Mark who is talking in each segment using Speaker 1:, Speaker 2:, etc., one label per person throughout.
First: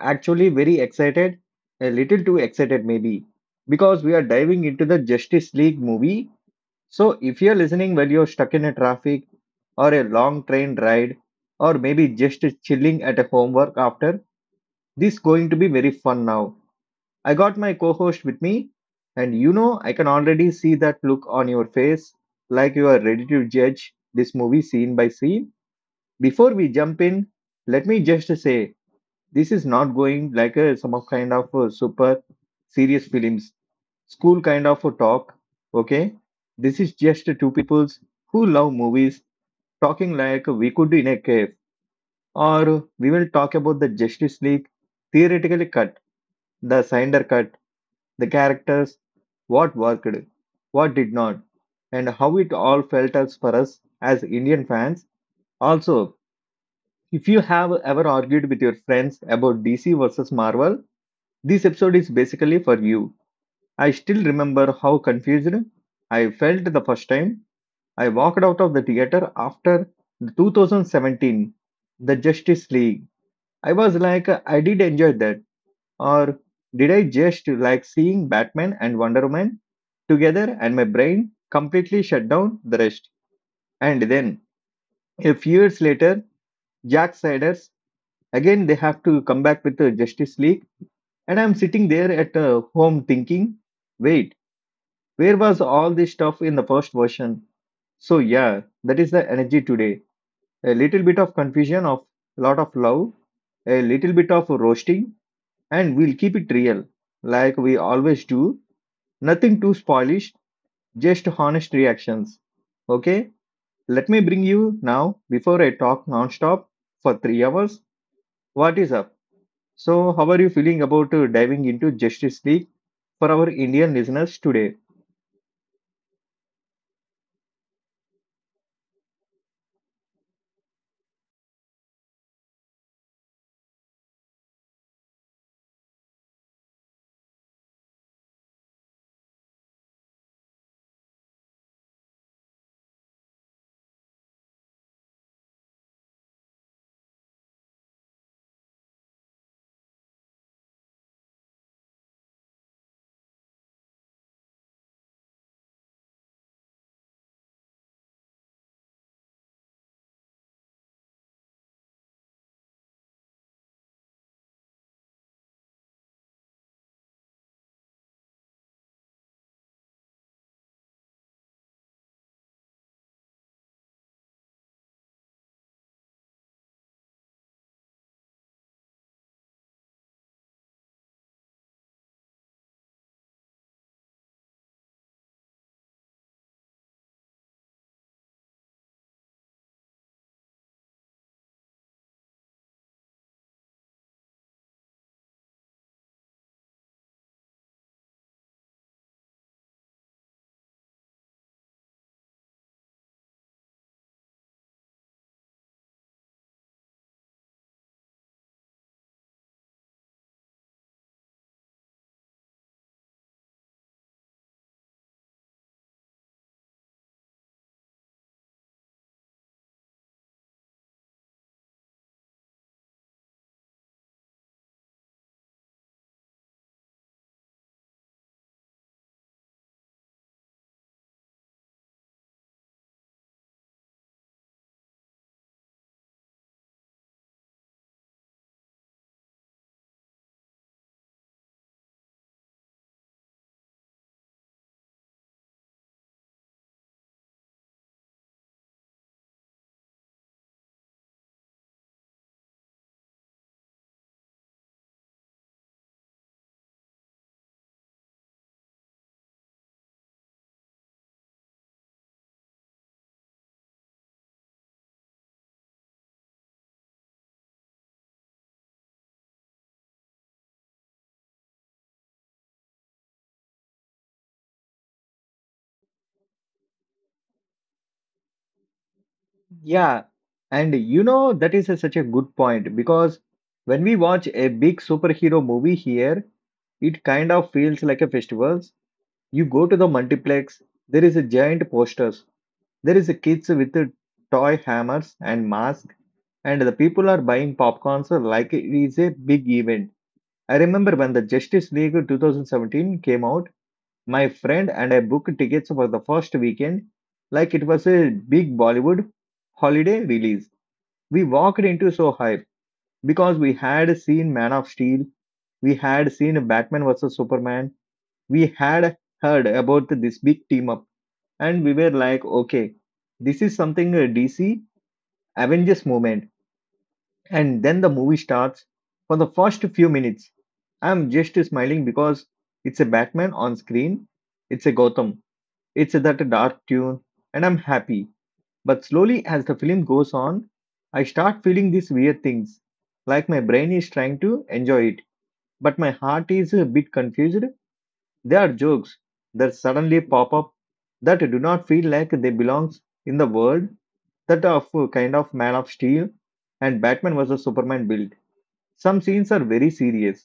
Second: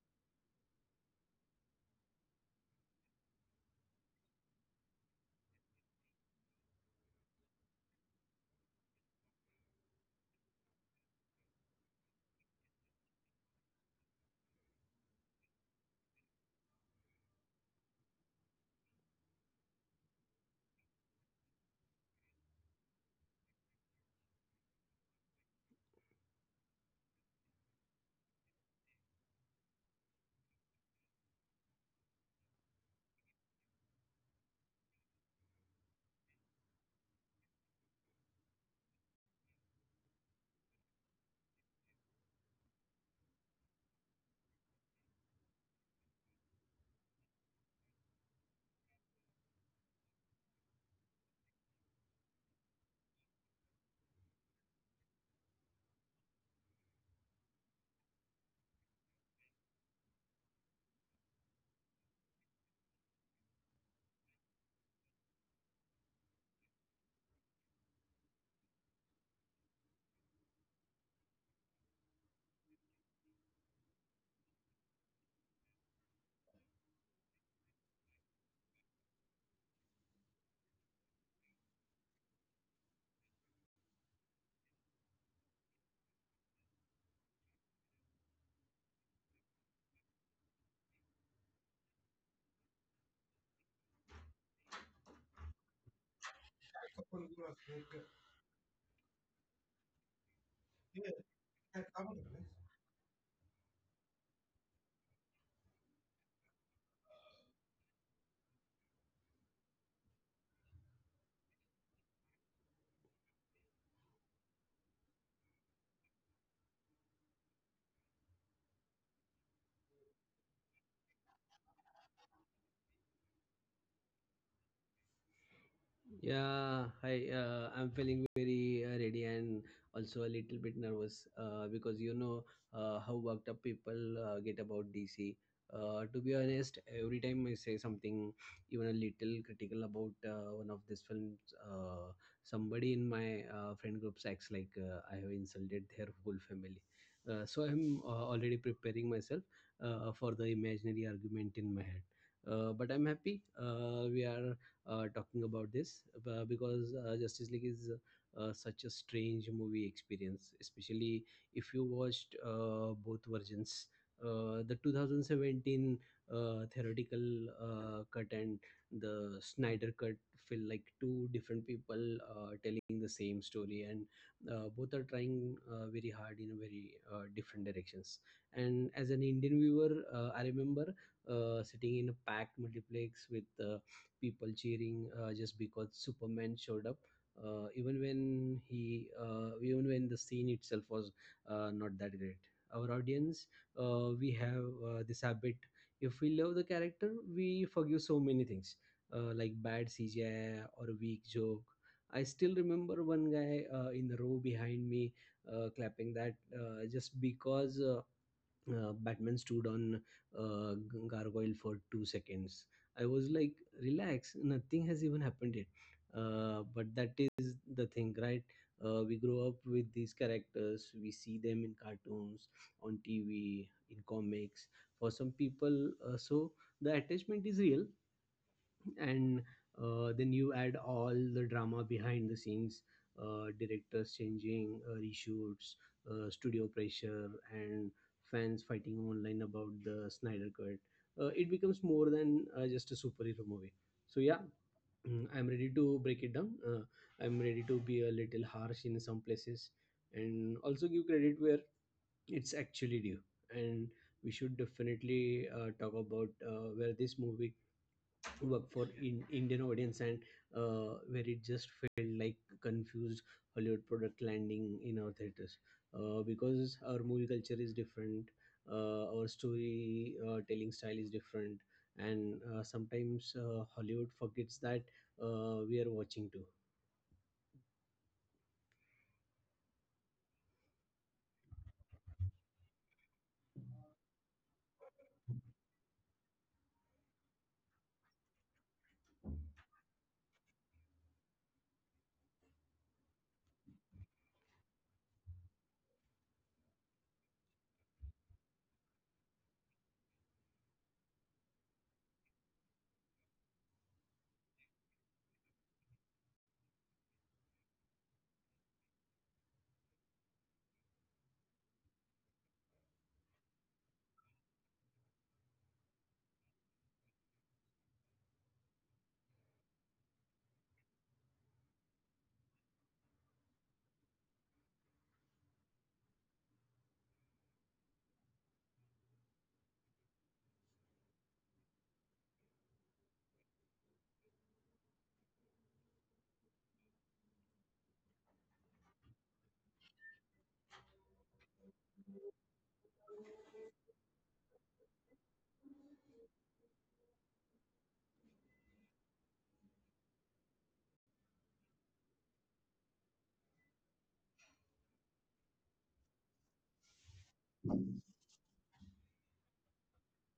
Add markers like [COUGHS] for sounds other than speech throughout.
Speaker 1: actually very excited, a little too excited maybe, because we are diving into the Justice League movie. So if you're listening while you're stuck in a traffic, or a long train ride, or maybe just chilling at a homework after, this is going to be very fun now. I got my co-host with me and you know I can already see that look on your face like you are ready to judge this movie scene by scene. Before we jump in, let me just say this is not going like a some of kind of a super serious films, school kind of a talk. Okay, this is just two peoples who love movies talking like we could in a cave, or we will talk about the Justice League theoretically cut, the Snyder cut, the characters, what worked, what did not, and how it all felt as for us as Indian fans. Also, if you have ever argued with your friends about DC versus Marvel, this episode is basically for you. I still remember how confused I felt the first time I walked out of the theater after the 2017 The Justice League. I was like, I did enjoy that, or did I just like seeing Batman and Wonder Woman together and my brain completely shut down the rest? And then, a few years later, Jack Snyder's again they have to come back with the Justice League. And I'm sitting there at home thinking, wait, where was all this stuff in the first
Speaker 2: Con
Speaker 1: version?
Speaker 2: Dios,
Speaker 1: So, yeah, that is the energy today. A little
Speaker 2: iya,
Speaker 1: bit of
Speaker 2: kayak
Speaker 1: confusion,
Speaker 2: kamu
Speaker 1: of
Speaker 2: kan?
Speaker 1: lot of love, a little bit of roasting, and we'll keep it real, like we always do. Nothing too spoilish, just honest reactions. Okay, let me bring you now, before I talk nonstop for 3 hours, what is up? So, how are you feeling about diving into Justice League for our Indian listeners today?
Speaker 2: Yeah, hi. I'm feeling very ready and also a little bit nervous because you know how worked up people get about DC. To be honest, every time I say something, even a little critical about one of these films, somebody in my friend groups acts like I have insulted their whole family. So I'm already preparing myself for the imaginary argument in my head. But I'm happy. We are talking about this because Justice League is such a strange movie experience, especially if you watched both versions. The 2017 uh, theoretical cut and the Snyder cut feel like two different people telling the same story, and both are trying very hard in a very different directions. And as an Indian viewer, I remember sitting in a packed multiplex with people cheering just because Superman showed up. Even when even when the scene itself was not that great. Our audience, we have this habit. If we love the character, we forgive so many things, like bad CGI or a weak joke. I still remember one guy in the row behind me clapping that just because Batman stood on gargoyle for 2 seconds. I was like, relax, nothing has even happened yet. But that is the thing, right? We grow up with these characters, we see them in cartoons, on TV, in comics. For some people, so the attachment is real, and then you add all the drama behind the scenes directors changing reshoots studio pressure and fans fighting online about the Snyder cut, it becomes more than just a superhero movie. So yeah, [CLEARS THROAT] I'm ready to break it down. I'm ready to be a little harsh in some places and also give credit where it's actually due. And we should definitely talk about where this movie work for in Indian audience and where it just felt like confused Hollywood product landing in our theaters, because our movie culture is different, our story telling style is different, and sometimes Hollywood forgets that we are watching too.
Speaker 1: Yeah, and you know, that is such a good point because when we watch a big superhero movie here, it kind of feels like a festival. You go to the multiplex, there is a giant posters, there is a kids with a toy hammers and masks, and the people are buying popcorns like it is a big event. I remember when the Justice League 2017 came out, my friend and I booked tickets for the first weekend, like it was a big Bollywood holiday release. We walked into so hype because we had seen Man of Steel, we had seen Batman vs Superman, we had heard about this big team up, and we were like, okay, this is something DC Avengers moment. And then the movie starts. For the first few minutes, I'm just smiling because it's a Batman on screen, it's a Gotham, it's that dark tune, and I'm happy. But slowly, as the film goes on, I start feeling these weird things, like my brain is trying to enjoy it, but my heart is a bit confused. There are jokes that suddenly pop up that do not feel like they belong in the world that are of a kind of Man of Steel and Batman vs Superman build. Some scenes are very serious,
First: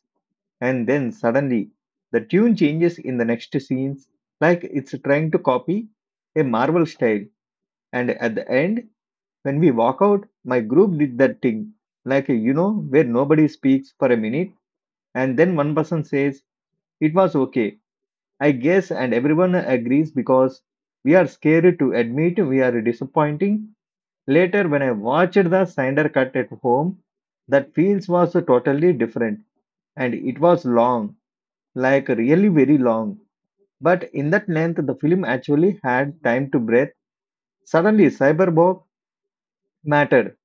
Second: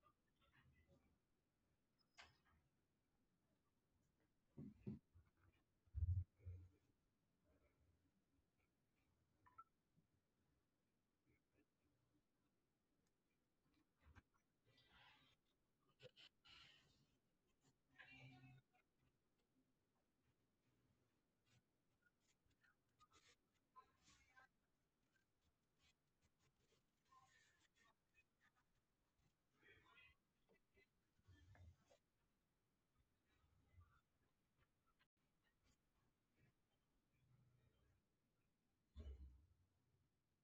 Speaker 1: and then suddenly the tune changes in the next scenes, like it's trying to copy a Marvel style, and at the end when we walk out, my group did that thing, like you know, where nobody speaks for a minute and then one person says, "It was okay, I guess," and everyone agrees because we are scared to admit we are disappointing. Later, when I watched the Snyder cut at home, that feels was totally different and it was long, like really very long. But in that length, the film actually had time to breathe. Suddenly, cyberbog mattered.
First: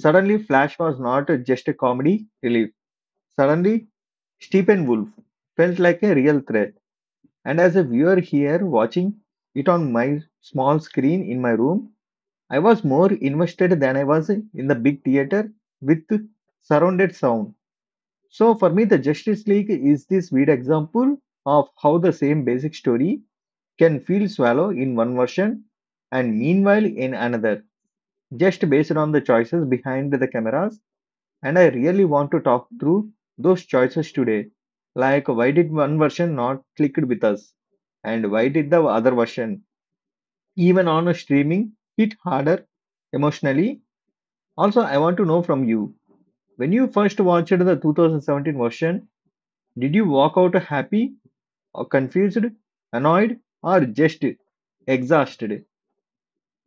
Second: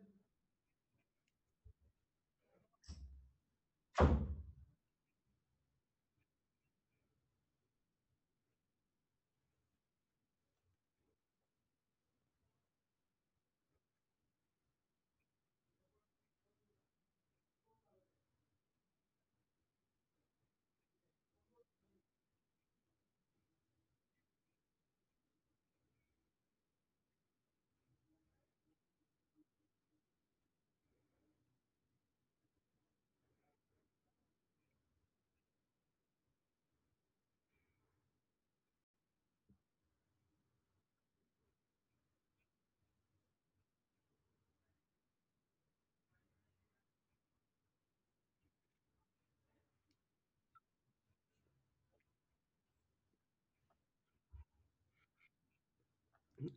Speaker 1: Suddenly, Flash was not just a comedy relief. Suddenly, Stephen Wolf felt like a real threat. And as a viewer here watching it on my small screen in my room, I was more invested than I was in the big theater with surrounded sound. So, for me, the Justice League is this weird example of how the same basic story can feel swallow in one version and meanwhile in another, just based on the choices behind the cameras. And I really want to talk through those choices today. Like, why did one version not clicked with us? And why did the other version, even on a streaming, hit harder emotionally? Also, I want to know from you. When you first watched the 2017 version, did you walk out happy or confused, annoyed, or just exhausted?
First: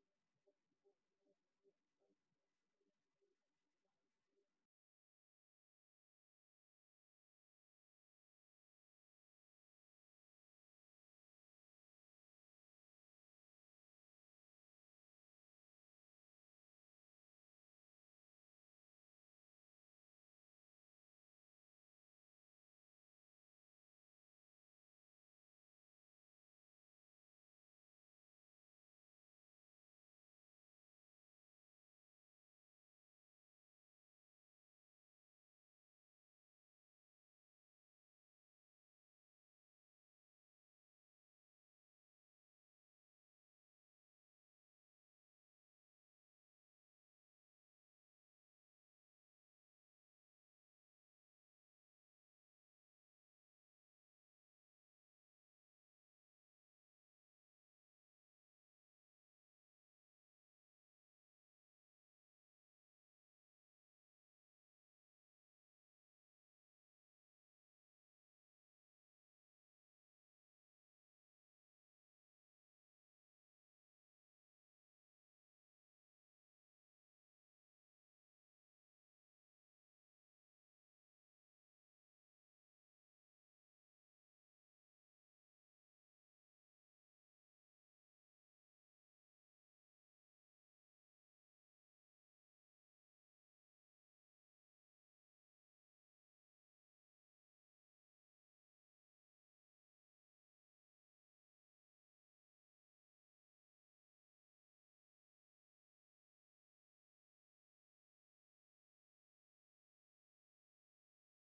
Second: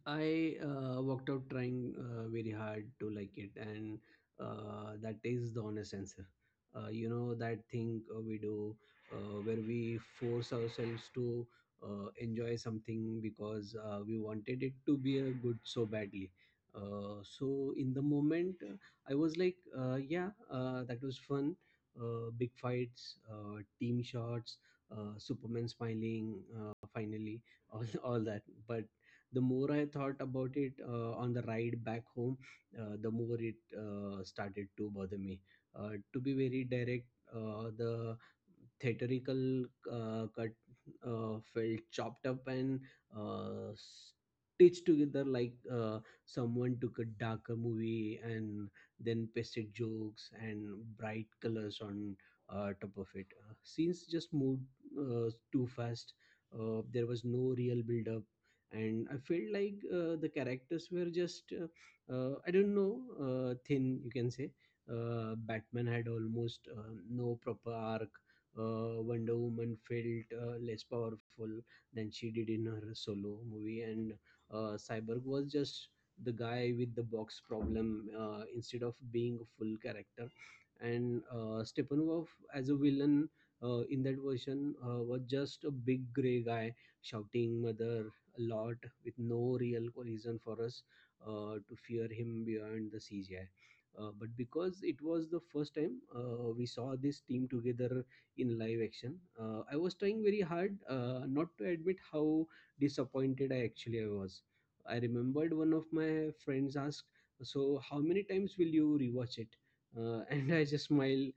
Speaker 2: I worked out trying very hard to like it, and that is the honest answer. You know that thing we do where we force ourselves to enjoy something because we wanted it to be a good so badly. So in the moment, I was like, yeah, that was fun. Big fights, team shots, Superman smiling, finally, [LAUGHS] all that. But the more I thought about it on the ride back home, the more it started to bother me. To be very direct, the theatrical cut felt chopped up and uh, stitched together like someone took a darker movie and then pasted jokes and bright colors on top of it. Scenes just moved too fast. There was no real build up, and I felt like the characters were just I don't know, thin you can say. Batman had almost no proper arc. Wonder Woman felt less powerful than she did in her solo movie, and Cyborg was just the guy with the box problem, instead of being a full character. And Steppenwolf as a villain in that version was just a big gray guy shouting mother a lot, with no real reason for us to fear him beyond the CGI. But because it was the first time we saw this team together in live action, I was trying very hard not to admit how disappointed I actually was. I remembered one of my friends asked, "So how many times will you rewatch it?" [LAUGHS] And I just smiled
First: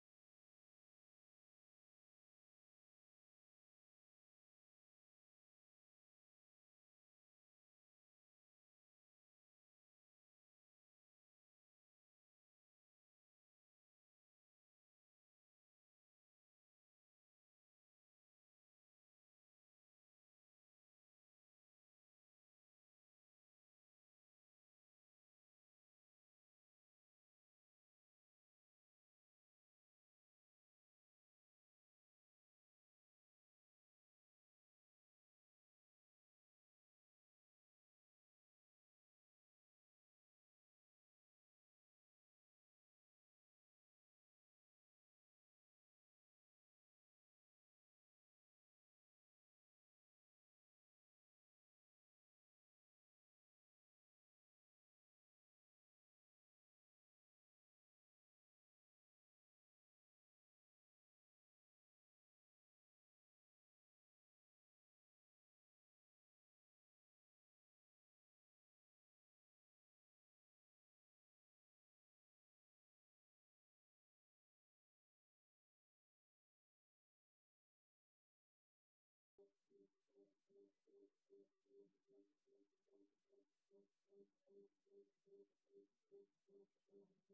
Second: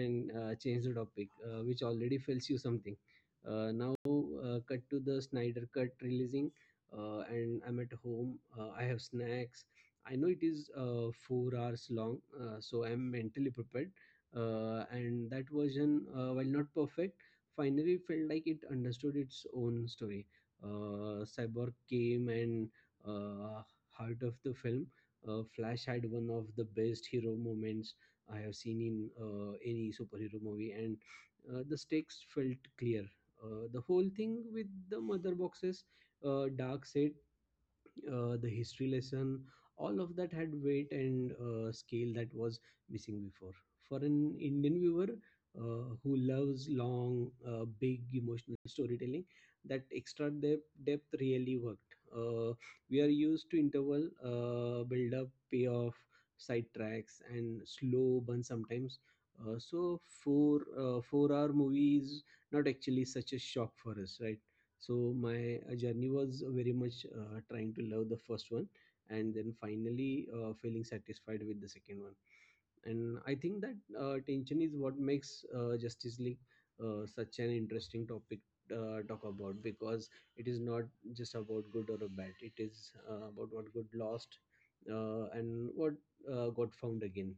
Speaker 2: and changed the topic, which already tells you something. Now, cut to the Snyder Cut releasing, and I'm at home. I have snacks. I know it is 4 hours long, so I'm mentally prepared. And that version, while not perfect, finally felt like it understood its own story. Cyborg came and uh, heart of the film. Flash had one of the best hero moments I have seen in any superhero movie, and the stakes felt clear. The whole thing with the mother boxes, dark side, the history lesson, all of that had weight and scale that was missing before. For an Indian viewer who loves long, big emotional storytelling, that extra depth really worked. We are used to interval, build up, payoff, sidetracks and slow burn sometimes. So 4 hour movie is not actually such a shock for us, right? So my journey was very much trying to love the first one and then finally feeling satisfied with the second one. And I think that tension is what makes Justice League such an interesting topic talk about, because it is not just about good or bad, it is about what got lost and what got found again.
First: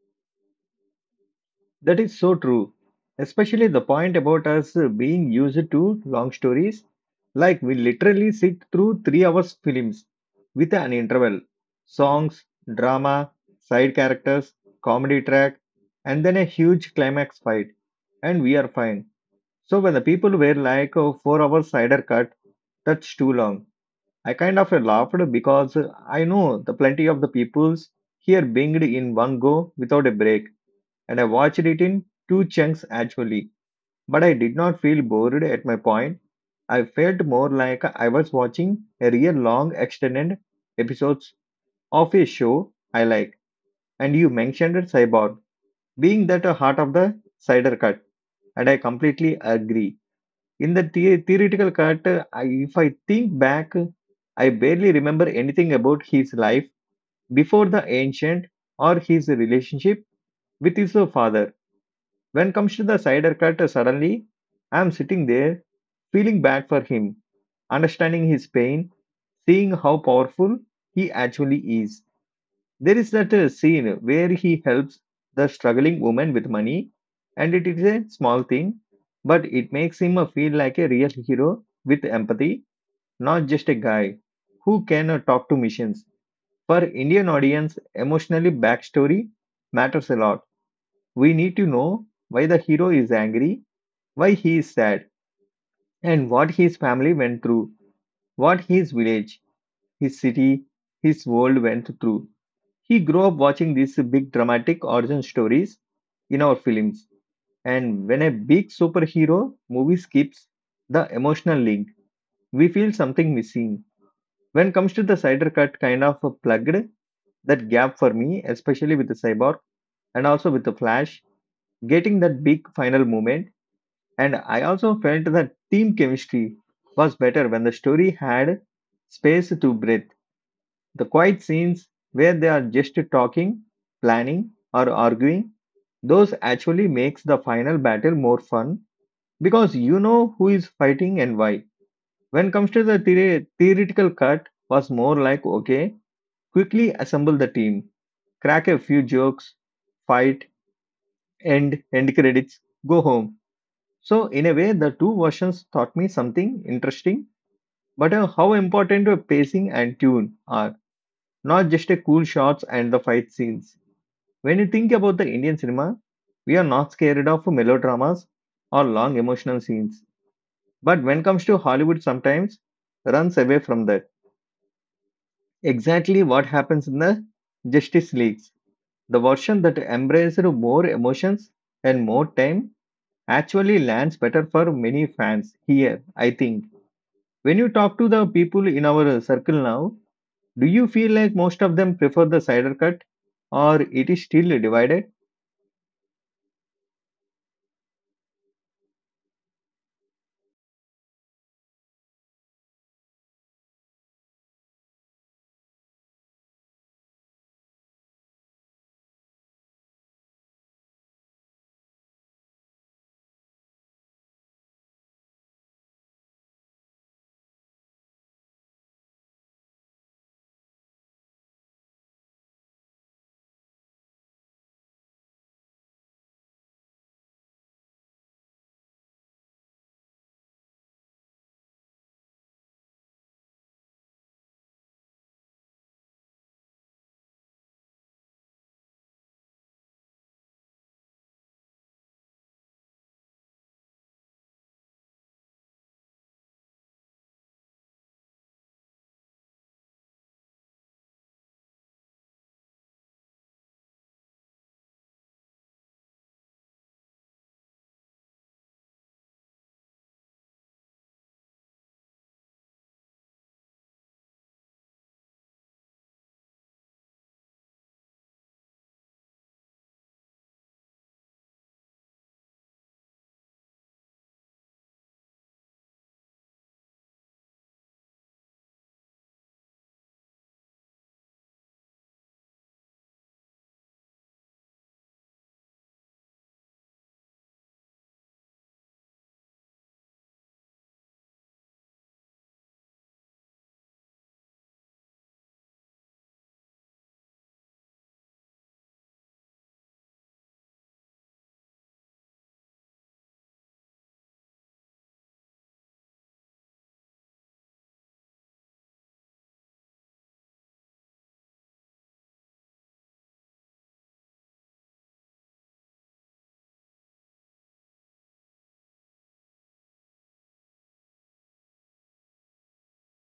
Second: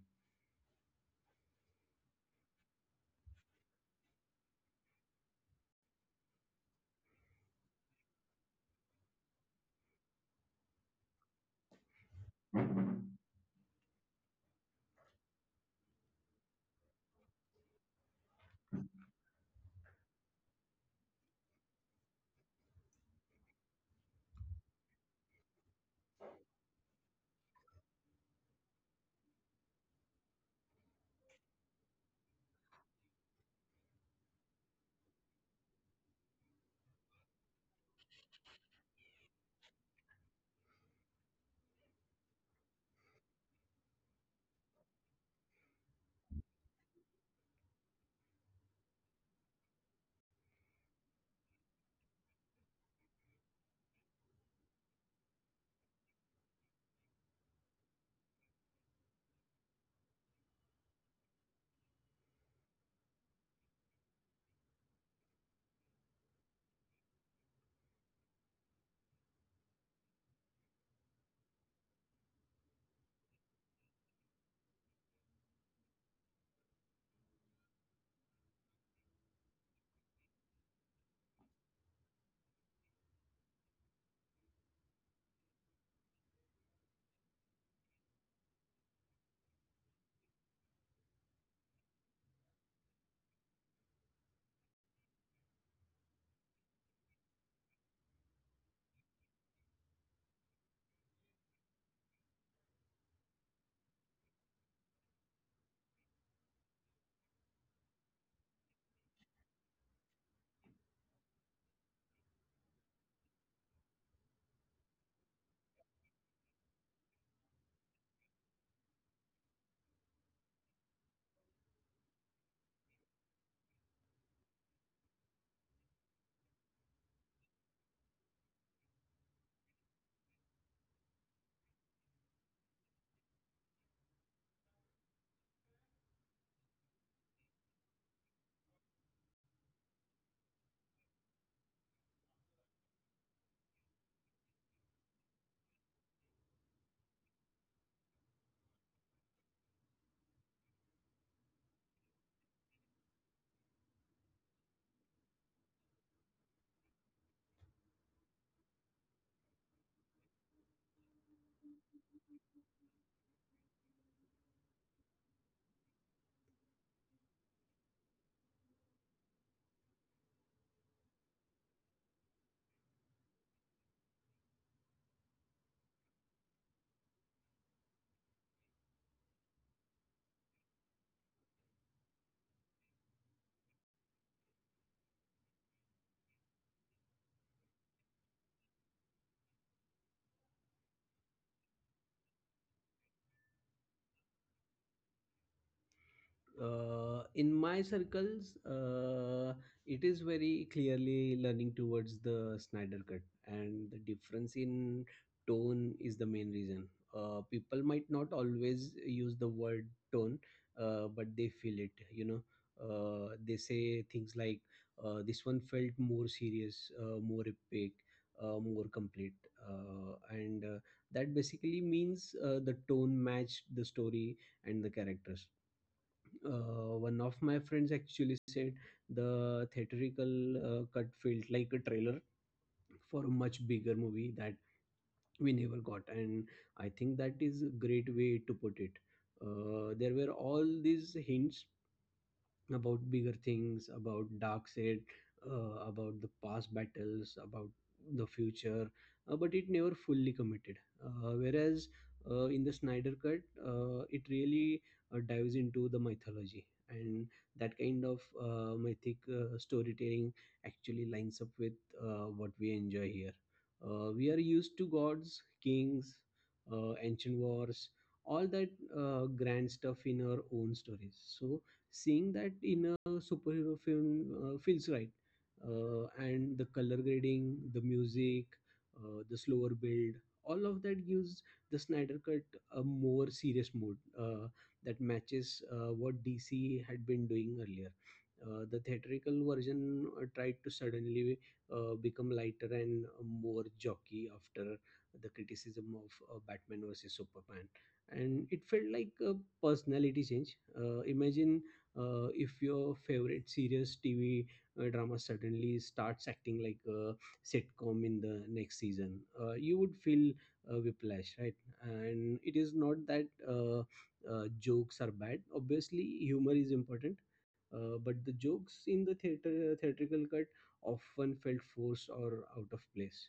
Speaker 1: That is so true, especially the point about us being used to long stories. Like we literally sit through 3 hours films with an interval, songs, drama, side characters, comedy track, and then a huge climax fight, and we are fine. So when the people were like, "Oh, 4 hours cider cut, that's too long." I kind of laughed because I know the plenty of the peoples here binged in one go without a break and I watched it in two chunks actually. But I did not feel bored at my point. I felt more like I was watching a real long extended episodes of a show I like. And you mentioned Cyborg being that a heart of the cider cut, and I completely agree. In the theoretical cut, I, if I think back, I barely remember anything about his life before the ancient or his relationship with his father. When comes to the cider cut, suddenly I'm sitting there feeling bad for him, understanding his pain, seeing how powerful he actually is. There is that scene where he helps the struggling woman with money, and it is a small thing, but it makes him feel like a real hero with empathy, not just a guy who can talk to missions. For Indian audience, emotionally backstory matters a lot. We need to know why the hero is angry, why he is sad, and what his family went through, what his village, his city, his world went through. He grew up watching these big dramatic origin stories in our films, and when a big superhero movie skips the emotional link, we feel something missing. When comes to the cider cut, kind of plugged that gap for me, especially with the cyborg and also with the flash, getting that big final moment. And I also felt that team chemistry was better when the story had space to breathe. The quiet scenes where they are just talking, planning, or arguing, those actually makes the final battle more fun because you know who is fighting and why. When comes to the theoretical cut, was more like okay, quickly assemble the team, crack a few jokes, fight, end, end credits, go home. So in a way, the two versions taught me something interesting. But how important pacing and tune are, not just a cool shots and the fight scenes. When you think about the Indian cinema, we are not scared of melodramas or long emotional scenes. But when it comes to Hollywood sometimes runs away from that. Exactly what happens in the Justice Leagues. The version that embraced more emotions and more time actually lands better for many fans here, I think. When you talk to the people in our circle now, do you feel like most of them prefer the cider cut or it is still divided?
Speaker 2: In my circles, it is very clearly learning towards the Snyder Cut, and the difference in tone is the main reason. People might not always use the word tone, but they feel it. You know, they say things like, "This one felt more serious, more epic." More complete, and that basically means the tone matched the story and the characters. One of my friends actually said the theatrical cut felt like a trailer for a much bigger movie that we never got, and I think that is a great way to put it. There were all these hints about bigger things, about dark side, about the past battles, about the future, but it never fully committed. Whereas in the Snyder cut, it really dives into the mythology, and that kind of mythic storytelling actually lines up with what we enjoy here. We are used to gods, kings, ancient wars, all that grand stuff in our own stories, so seeing that in a superhero film feels right. And the color grading, the music, the slower build, all of that gives the Snyder Cut a more serious mood that matches what DC had been doing earlier. The theatrical version tried to suddenly become lighter and more jockey after the criticism of Batman versus Superman, and it felt like a personality change. Imagine if your favorite serious TV drama suddenly starts acting like a sitcom in the next season, you would feel whiplash, right? And it is not that jokes are bad. Obviously, humor is important. But the jokes in the theater theatrical cut often felt forced or out of place.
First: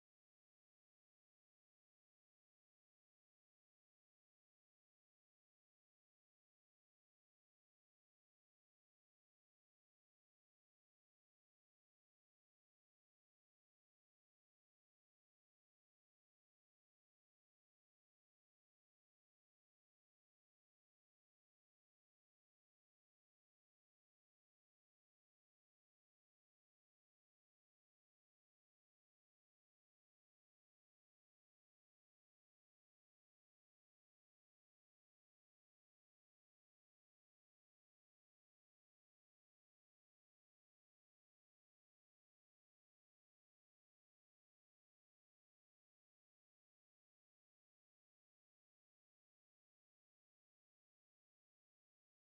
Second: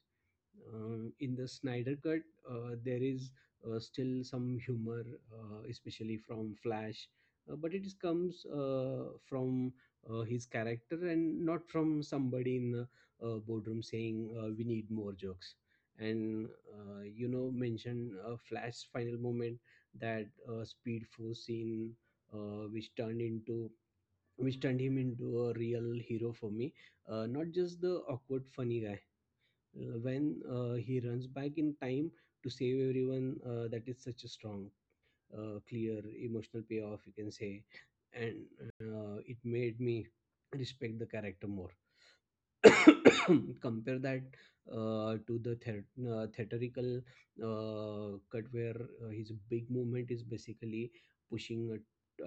Speaker 2: In the Snyder Cut, there is still some humor, especially from Flash, but comes from his character and not from somebody in the boardroom saying we need more jokes. And you know, mention Flash's final moment, that Speed Force scene, uh, which turned into which turned him into a real hero for me. Not just the awkward funny guy. When he runs back in time to save everyone, that is such a strong, clear emotional payoff you can say. And it made me respect the character more. [COUGHS] Compare that to the theatrical cut where his big movement is basically pushing a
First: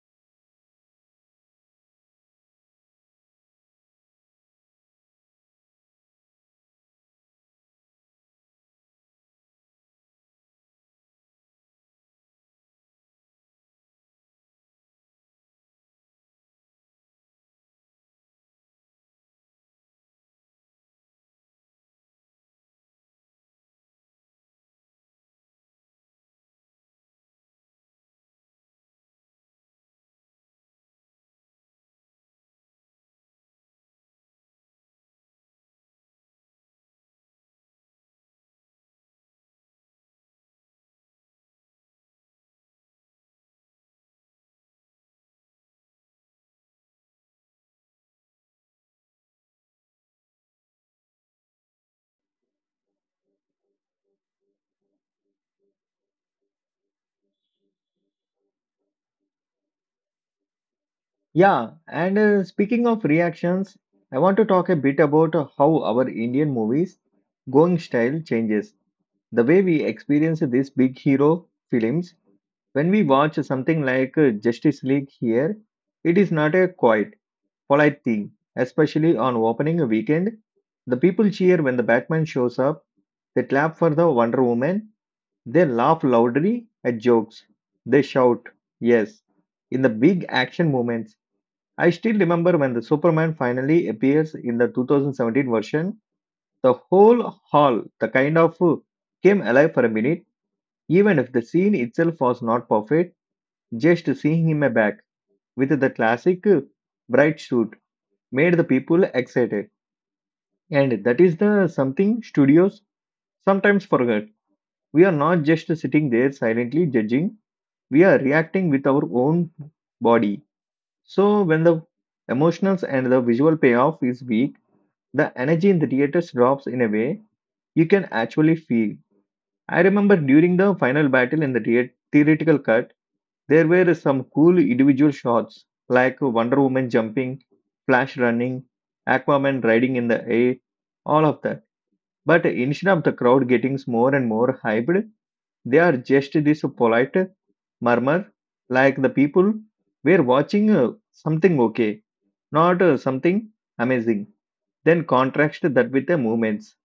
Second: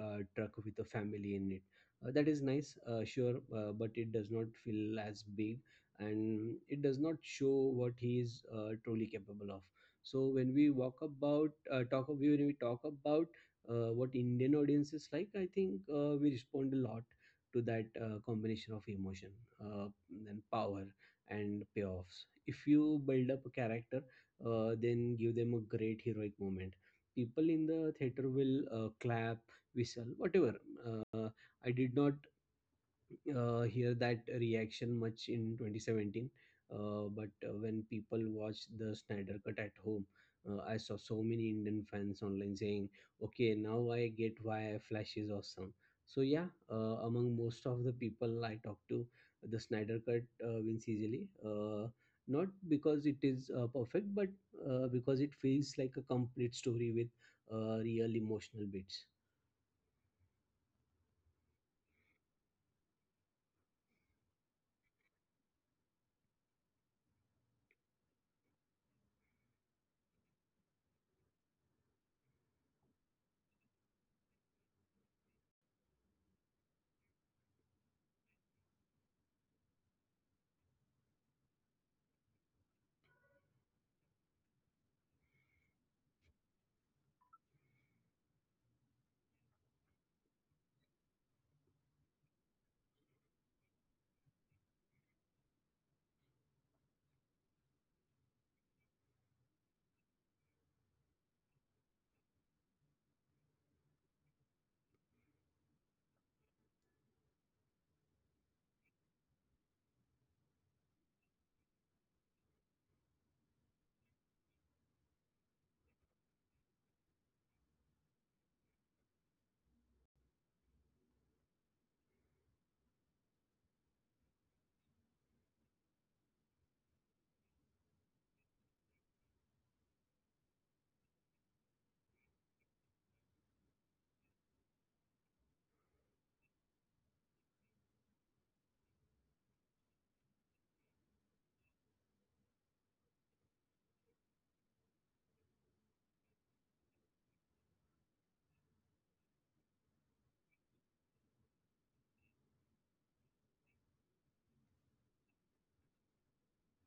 Speaker 2: truck with a family in it. That is nice, sure, but it does not feel as big and it does not show what he is truly capable of. So when we talk about what Indian audiences like, I think we respond a lot to that combination of emotion uh, and power and payoffs. If you build up a character then give them a great heroic moment, people in the theater will clap, whistle, whatever. uh, I did not hear that reaction much in 2017, but when people watched the Snyder Cut at home, I saw so many Indian fans online saying, "Okay, now I get why Flash is awesome." So yeah, among most of the people I talk to, the Snyder Cut wins easily, not because it is perfect, but because it feels like a complete story with real emotional bits.
Speaker 1: Yeah, and speaking of reactions, I want to talk a bit about how our Indian movies going style changes. The way we experience these big hero films when we watch something like Justice League here, it is not a quiet, polite thing, especially on opening weekend. The people cheer when the Batman shows up, they clap for the Wonder Woman. They laugh loudly at jokes. They shout, yes. In the big action moments, I still remember when the Superman finally appears in the 2017 version, the whole hall, the kind of came alive for a minute, even if the scene itself was not perfect, just seeing him back with the classic bright suit made the people excited. And that is the something studios sometimes forget. We are not just sitting there silently judging, we are reacting with our own body. So when the emotionals and the visual payoff is weak, the energy in the theaters drops in a way you can actually feel. I remember during the final battle in the theoretical cut, there were some cool individual shots like Wonder Woman jumping, Flash running, Aquaman riding in the air, all of that, but instead of the crowd getting more and more hyped, they are just this polite murmur, like the people were watching something okay, not something amazing. Then contrast that with the movements.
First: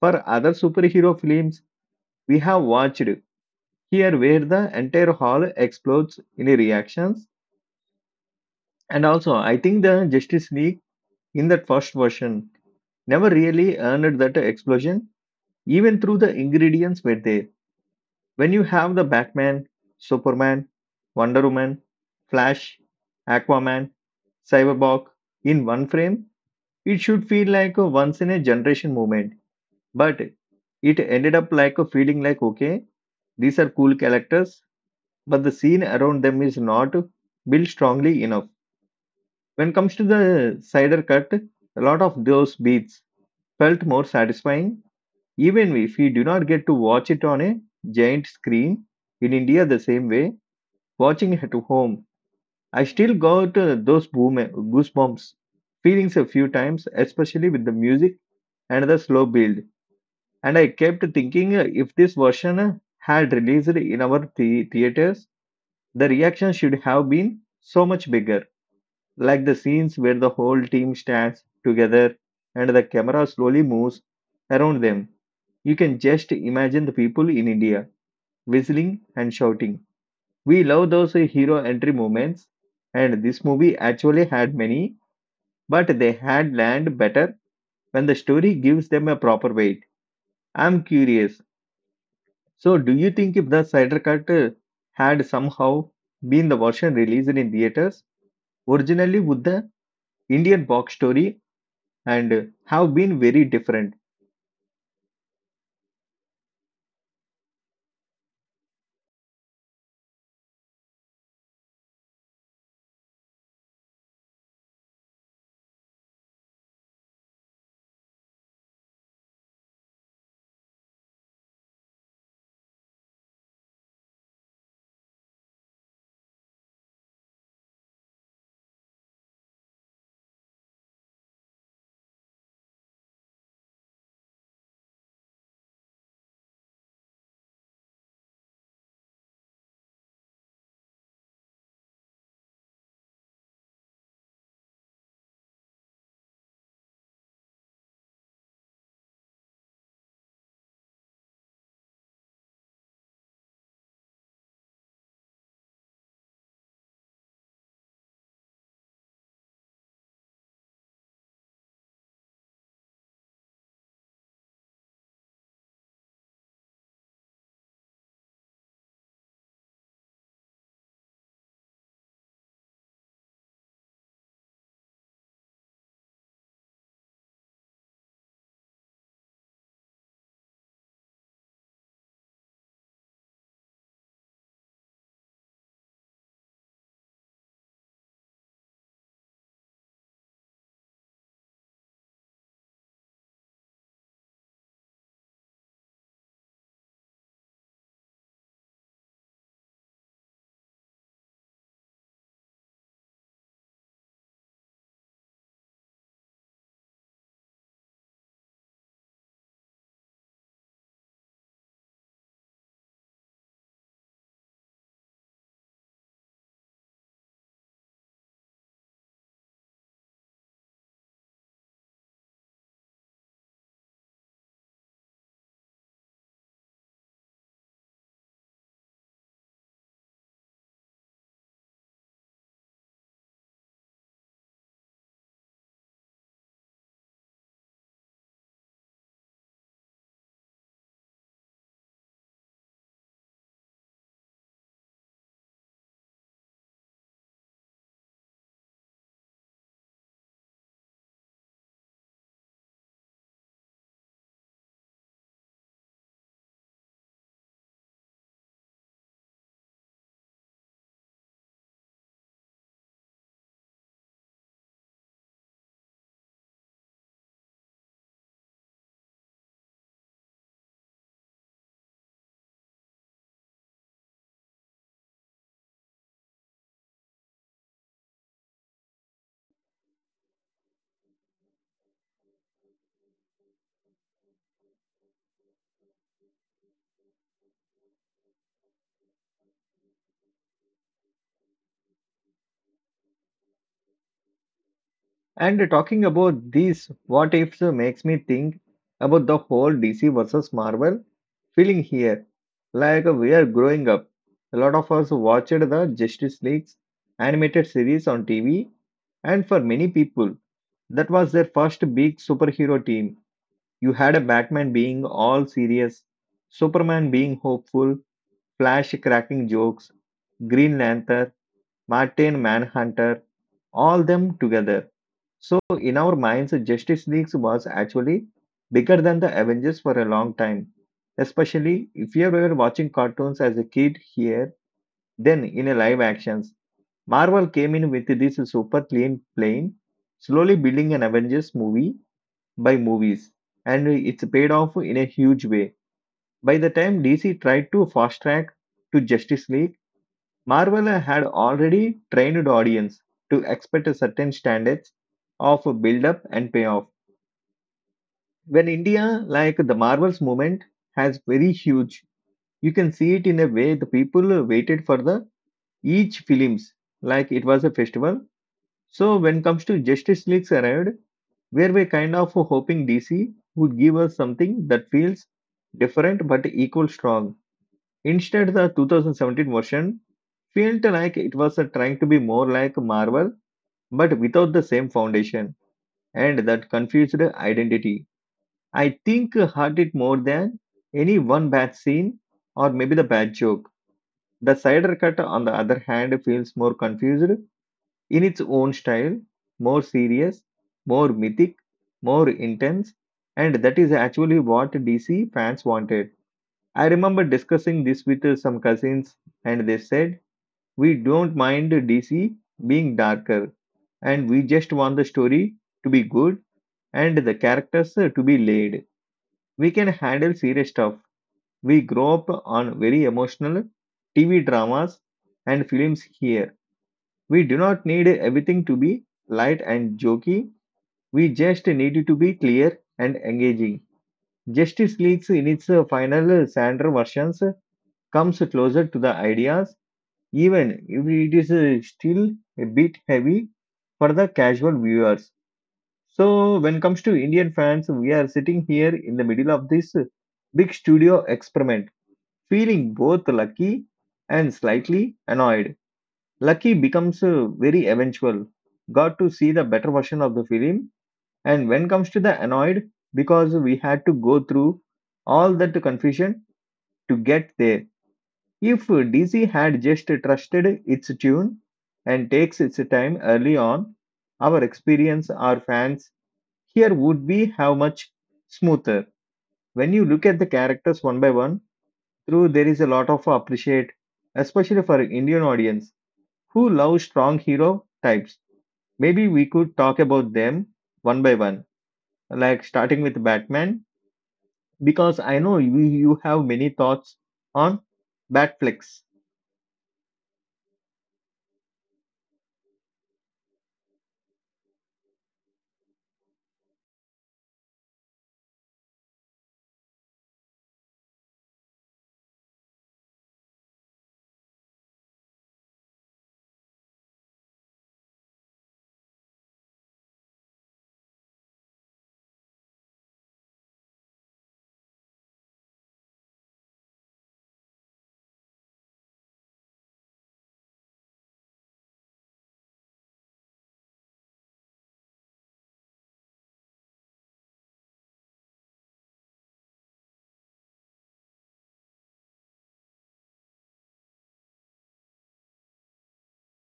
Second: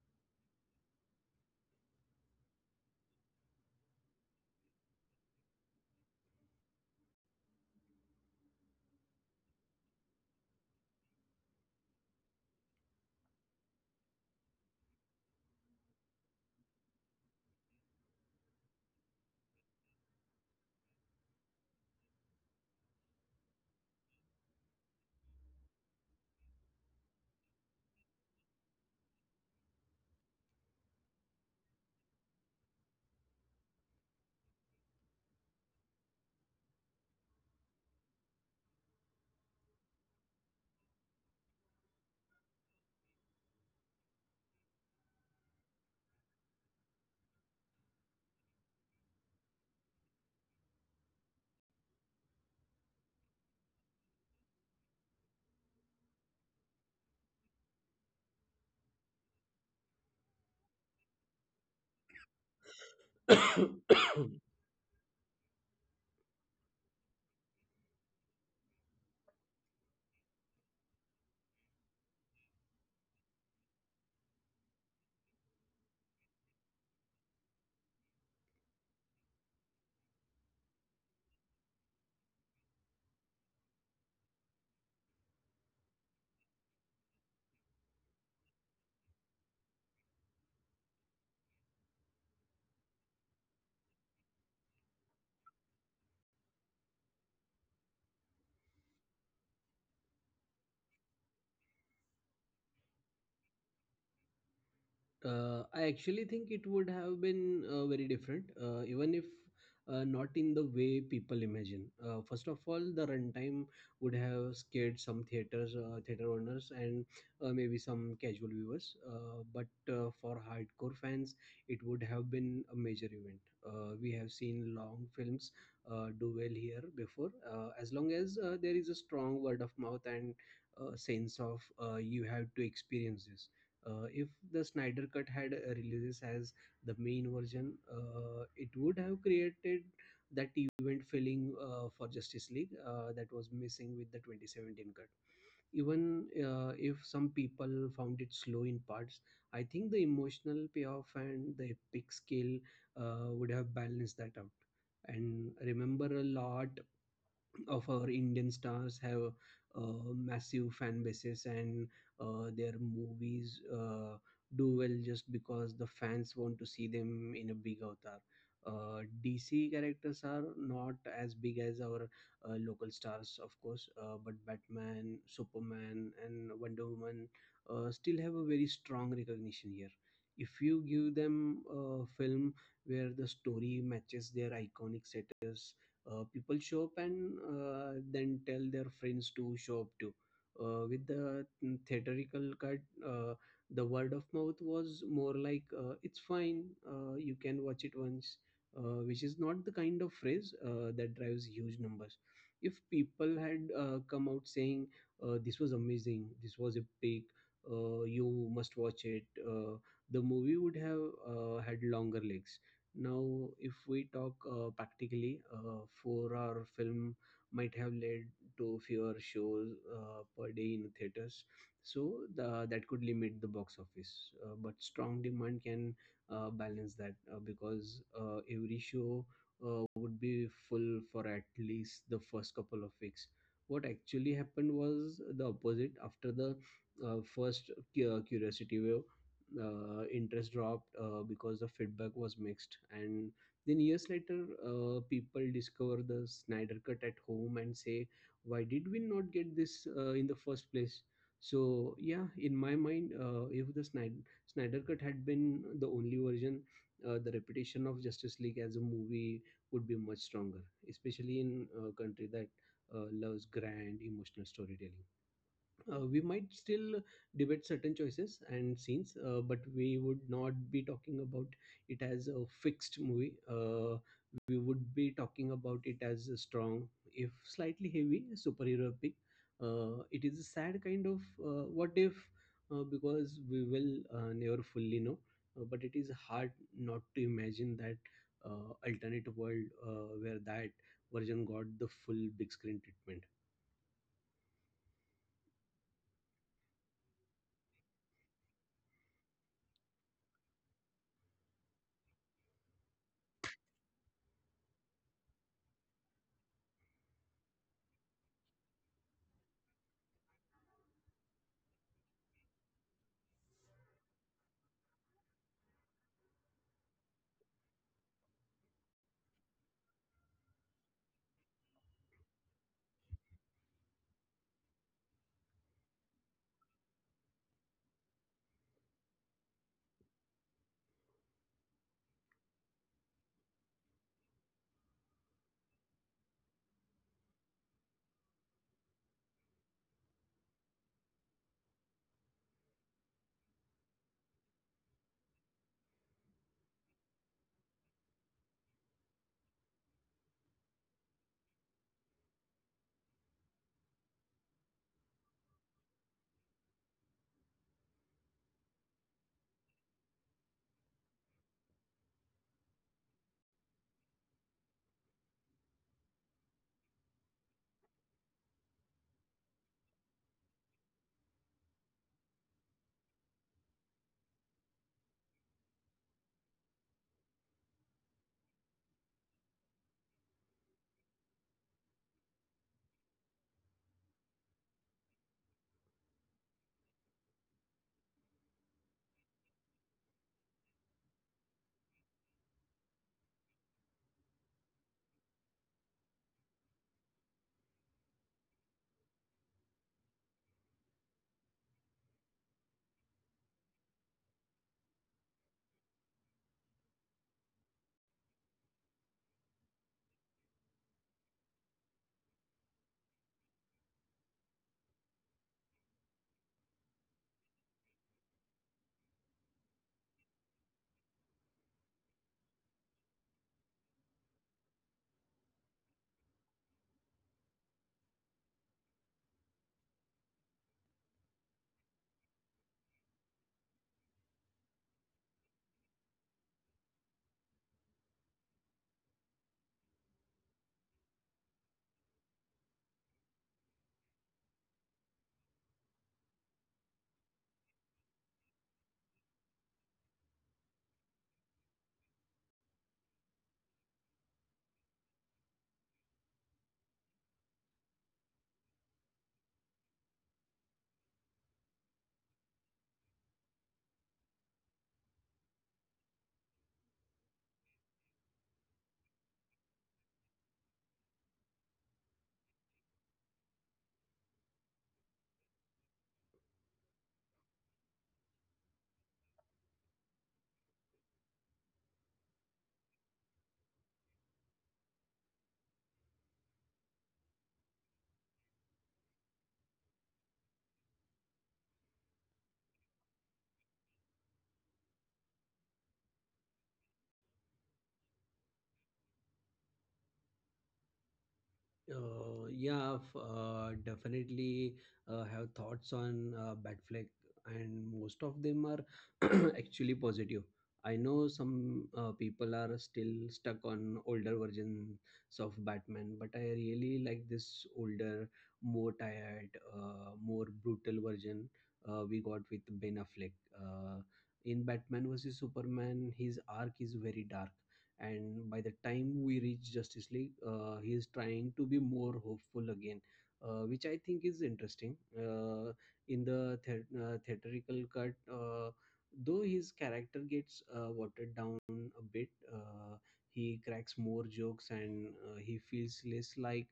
Speaker 1: For other superhero films we have watched, here where the entire hall explodes in reactions. And also, I think the Justice League in that first version never really earned that explosion, even though the ingredients were there. When you have the Batman, Superman, Wonder Woman, Flash, Aquaman, Cyberborg in one frame, it should feel like a once in a generation moment. But it ended up like a feeling like, okay, these are cool characters, but the scene around them is not built strongly enough. When it comes to the cider cut, a lot of those beats felt more satisfying, even if we do not get to watch it on a giant screen in India the same way. Watching it at home, I still got those boom goosebumps feelings a few times, especially with the music and the slow build. And I kept thinking if this version had released in our theaters, the reaction should have been so much bigger. Like the scenes where the whole team stands together and the camera slowly moves around them. You can just imagine the people in India whistling and shouting. We love those hero entry moments, and this movie actually had many, but they had land better when the story gives them a proper weight. I'm curious. So, do you think if the Snyder Cut had somehow been the version released in theaters, originally would the Indian box story and have been very different?
Speaker 2: I actually think it would have been very different, even if not in the way people imagine. First of all, the runtime would have scared some theater owners, and maybe some casual viewers. But for hardcore fans, it would have been a major event. We have seen long films do well here before, as long as there is a strong word of mouth and sense of you have to experience this. If the Snyder Cut had releases as the main version, it would have created that event feeling for Justice League that was missing with the 2017 cut. Even if some people found it slow in parts, I think the emotional payoff and the epic scale would have balanced that out. And remember, a lot of our Indian stars have massive fan bases, and their movies do well just because the fans want to see them in a big avatar. DC characters are not as big as our local stars, of course, but Batman, Superman, and Wonder Woman still have a very strong recognition here. If you give them a film where the story matches their iconic set, people show up and then tell their friends to show up too. With the theatrical cut, uh, the word of mouth was more like, "It's fine, you can watch it once," which is not the kind of phrase that drives huge numbers. If people had come out saying, "This was amazing, this was epic," "You must watch it," uh, the movie would have had longer legs. Now, if we talk practically, four-hour film might have led to fewer shows per day in theaters, so that could limit the box office. But strong demand can balance that because every show would be full for at least the first couple of weeks. What actually happened was the opposite. After the uh, first curiosity wave, interest dropped because the feedback was mixed, and then years later people discover the Snyder Cut at home and say, "Why did we not get this in the first place?" So yeah, in my mind, if the snyder, Snyder Cut had been the only version, the reputation of Justice League as a movie would be much stronger, especially in a country that loves grand emotional storytelling. We might still debate certain choices and scenes, but we would not be talking about it as a fixed movie. We would be talking about it as a strong, if slightly heavy, superhero pick. It is a sad kind of what if, because we will never fully know. But it is hard not to imagine that alternate world where that version got the full big screen treatment.
Speaker 1: And talking about these what ifs makes me think about the whole DC versus Marvel feeling here like we are growing up. A lot of us watched the Justice League's animated series on TV, and for many people, that was their first big superhero team. You had a Batman being all serious, Superman being hopeful, Flash cracking jokes, Green Lantern, Martin Manhunter, all them together. So in our minds, Justice League was actually bigger than the Avengers for a long time. Especially if you were watching cartoons as a kid here, then in a live actions, Marvel came in with this super clean plane, slowly building an Avengers movie by movies, and it's paid off in a huge way. By the time DC tried to fast track to Justice League, Marvel had already trained audience to expect a certain standards of build up and payoff when India, like the Marvels movement, has very huge, you can see it in a way the people waited for the each films like it was a festival. So when comes to Justice League's arrived, where we kind of hoping DC would give us something that feels different but equal strong. Instead, the 2017 version felt like it was trying to be more like Marvel but without the same foundation and that confused identity. I think hurt it more than any one bad scene or maybe the bad joke. The cider cut, on the other hand, feels more confused in its own style, more serious, more mythic, more intense, and that is actually what DC fans wanted. I remember discussing this with some cousins, and they said, we don't mind DC being darker, and we just want the story to be good and the characters to be laid. We can handle serious stuff. We grow up on very emotional TV dramas and films here. We do not need everything to be light and jokey. We just need it to be clear and engaging. Justice League in its final Sandra versions comes closer to the ideas, even if it is still a bit heavy for the casual viewers. So when it comes to Indian fans, we are sitting here in the middle of this big studio experiment feeling both lucky and slightly annoyed. Lucky becomes very eventual. Got to see the better version of the film, and when comes to the annoyed, because we had to go through all that confusion to get there. If DC had just trusted its tune and takes its time early on, our experience, our fans here would be how much smoother. When you look at the characters one by one, true, there is a lot of appreciate, especially for Indian audience who love strong hero types. Maybe we could talk about them one by one, like starting with Batman, because I know you have many thoughts on Batflex.
Speaker 2: Yeah, definitely have thoughts on Batfleck, and most of them are [CLEARS THROAT] actually positive. I know some people are still stuck on older versions of Batman, but I really like this older, more tired, more brutal version we got with Ben Affleck. Uh, in Batman versus Superman, his arc is very dark, and by the time we reach Justice League, he is trying to be more hopeful again, which I think is interesting. In the theatrical cut, though, his character gets watered down a bit. He cracks more jokes and he feels less like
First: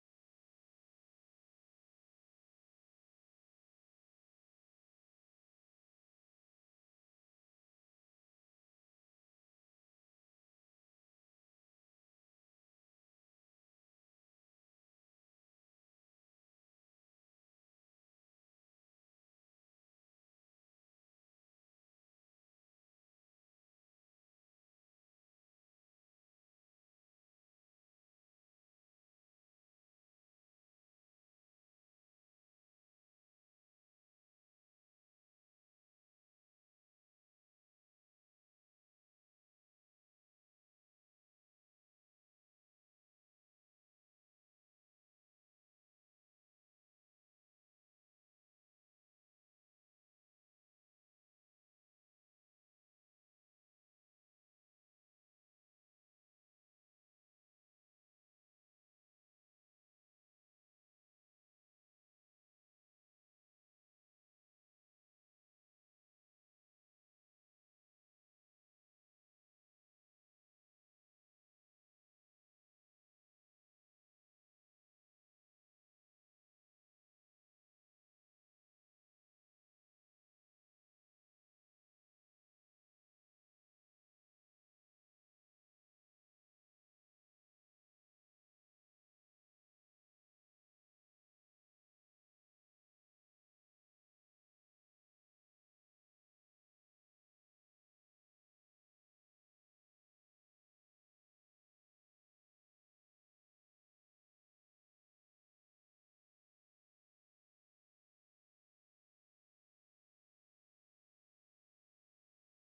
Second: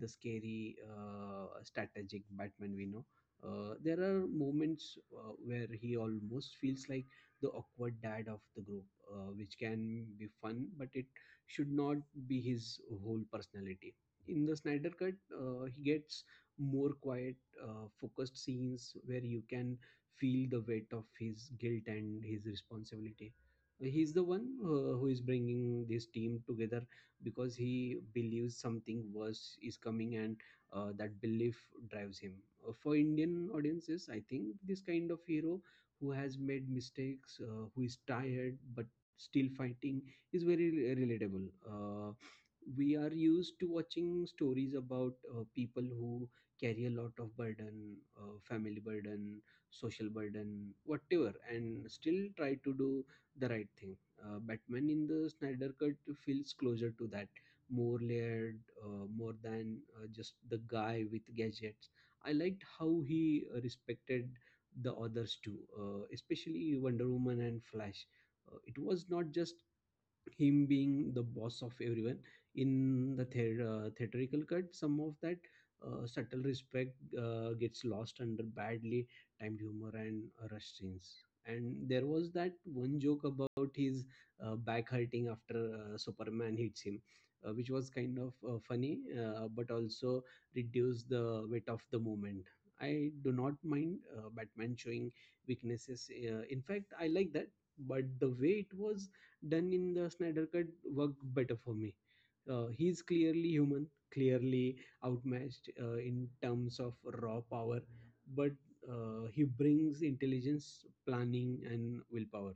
Speaker 2: the scary strategic Batman we know. There are moments where he almost feels like the awkward dad of the group, which can be fun, but it should not be his whole personality. In the Snyder Cut, he gets more quiet, focused scenes where you can feel the weight of his guilt and his responsibility. He's the one who is bringing this team together because he believes something worse is coming, and that belief drives him. For Indian audiences, I think this kind of hero who has made mistakes, who is tired but still fighting, is very relatable. We are used to watching stories about people who carry a lot of burden, family burden, social burden, whatever, and still try to do the right thing. Batman in the Snyder Cut feels closer to that, more layered, more than just the guy with gadgets. I liked how he respected the others too, especially Wonder Woman and Flash. It was not just him being the boss of everyone. In the theatrical cut, some of that subtle respect gets lost under badly timed humor and rushed scenes, and there was that one joke about his back hurting after Superman hits him, which was kind of funny, but also reduced the weight of the moment. I do not mind Batman showing weaknesses. In fact, I like that, but the way it was done in the Snyder Cut worked better for me. He's clearly human, clearly outmatched in terms of raw power, but he brings intelligence, planning, and willpower.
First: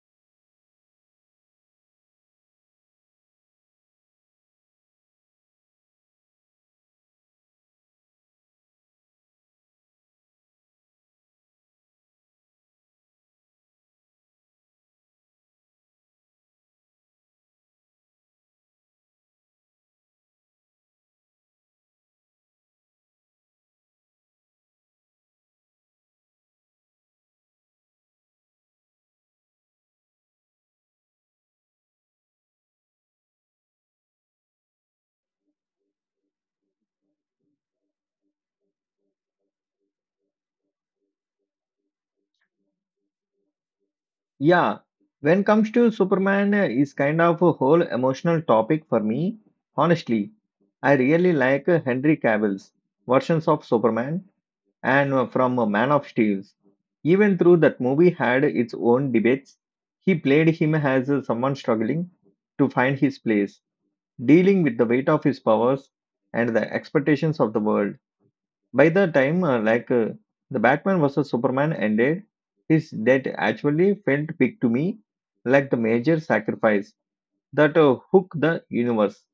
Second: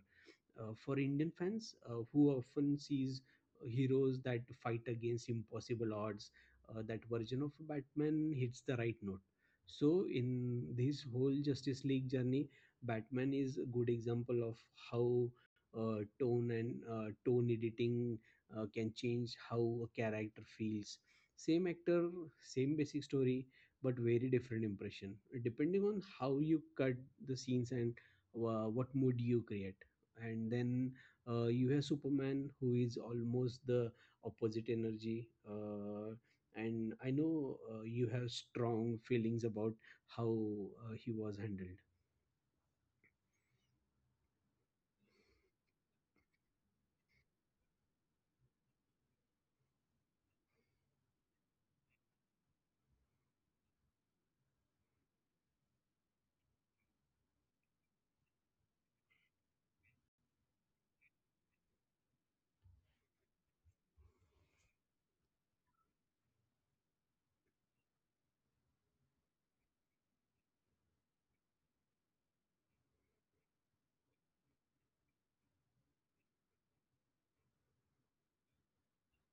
Speaker 2: For Indian fans, who often sees heroes that fight against impossible odds, that version of Batman hits the right note. So, in this whole Justice League journey, Batman is a good example of how tone and tone editing can change how a character feels. Same actor, same basic story, but very different impression depending on how you cut the scenes and what mood you create. And then you have Superman, who is almost the opposite energy. And I know you have strong feelings about how he was handled.
Speaker 1: Yeah, when comes to Superman, is kind of a whole emotional topic for me. Honestly, I really like Henry Cavill's versions of Superman and from Man of Steel. Even though that movie had its own debates, he played him as someone struggling to find his place, dealing with the weight of his powers and the expectations of the world. By the time, the Batman vs Superman ended, his death actually felt big to me, like the major sacrifice that hooked the universe.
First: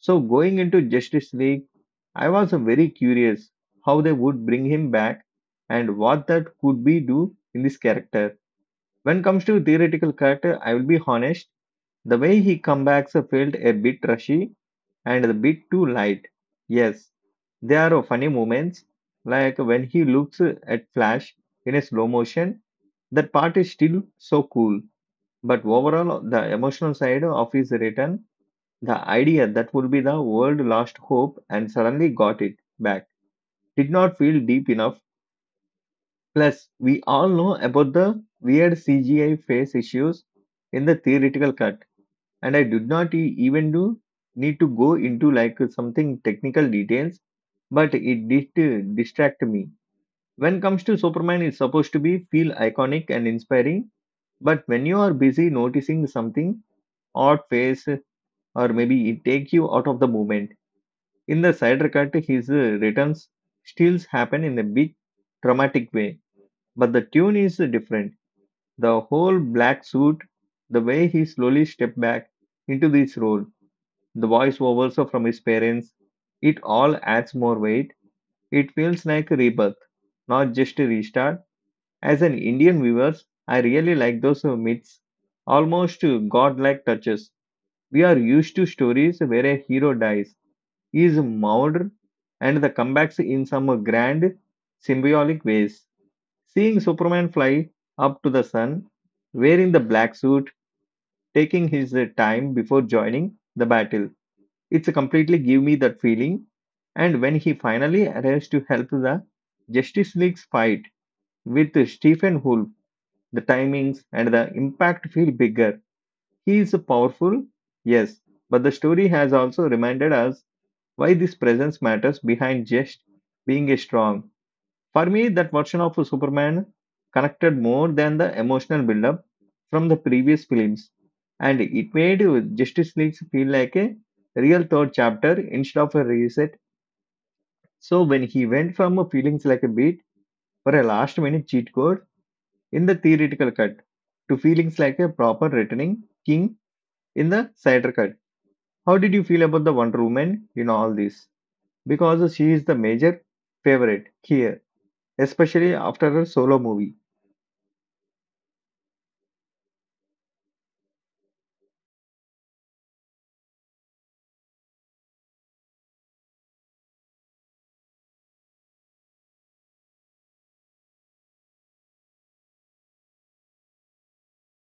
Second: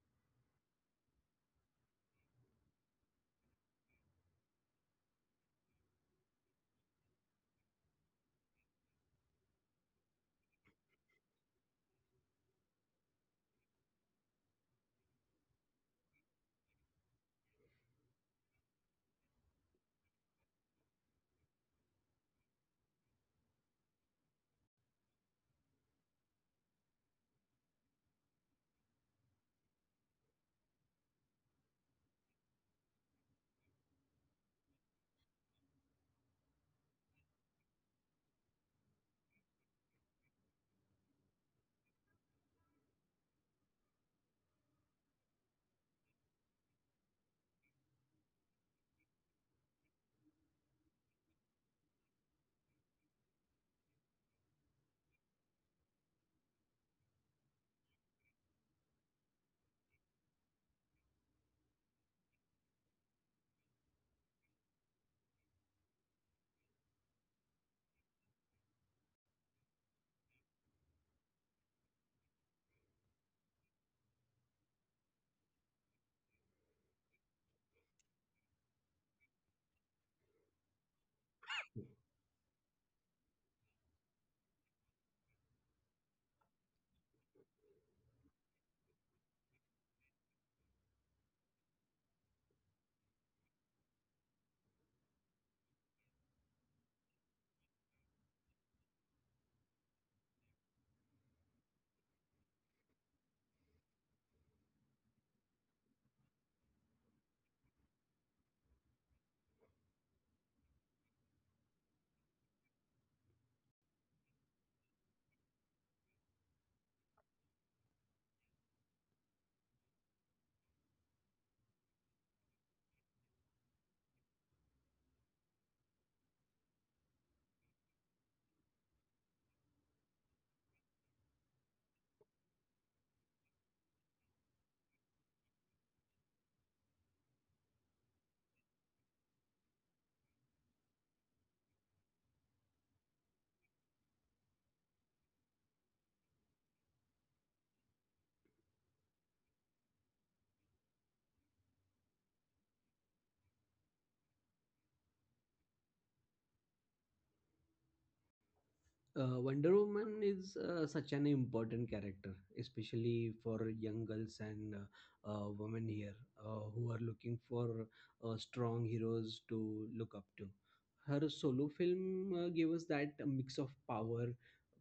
Speaker 1: So going into Justice League, I was very curious how they would bring him back and what that could be do in this character. When comes to theoretical character, I will be honest, the way he comebacks felt a bit rushy and a bit too light. Yes, there are funny moments like when he looks at Flash in a slow motion. That part is still so cool, but overall the emotional side of his return the idea that would be the world lost hope and suddenly got it back did not feel deep enough. Plus, we all know about the weird CGI face issues in the theoretical cut, and I did not even do need to go into like something technical details, but it did distract me. When comes to Superman, it's supposed to be feel iconic and inspiring, but when you are busy noticing something, odd face, or maybe it take you out of the moment. In the side Cut, his returns still happen in a big dramatic way, but the tune is different. The whole black suit, the way he slowly stepped back into this role, the voice overs from his parents, it all adds more weight. It feels like a rebirth, not just a restart. As an Indian viewers, I really like those myths, almost godlike touches. We are used to stories where a hero dies is moulded and the comebacks in some grand symbolic ways. Seeing Superman fly up to the sun, wearing the black suit, taking his time before joining the battle, it's completely give me that feeling. And when he finally arrives to help the Justice League's fight with Stephen Wolf, the timings and the impact feel bigger. He is powerful, yes, but the story has also reminded us why this presence matters behind just being a strong. For me, that version of Superman connected more than the emotional build-up from the previous films, and it made Justice League feel like a real third chapter instead of a reset. So when he went from feelings like a beat or a last-minute cheat code in the theoretical cut to feelings like a proper returning king in the cider cut, how did you feel about the Wonder Woman in all this? Because she is the major favorite here, especially after her solo movie.
Speaker 2: Wonder Woman is such an important character, especially for young girls and women here who are looking for strong heroes to look up to. Her solo film gave us that mix of power,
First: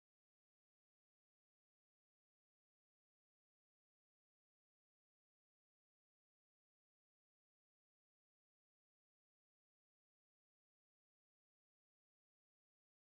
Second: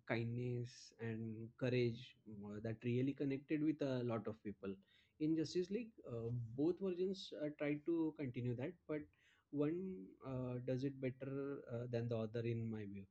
Speaker 2: kindness, and courage that really connected with a lot of people. In Justice League, both versions tried to continue that, but one does it better than the other, in my view.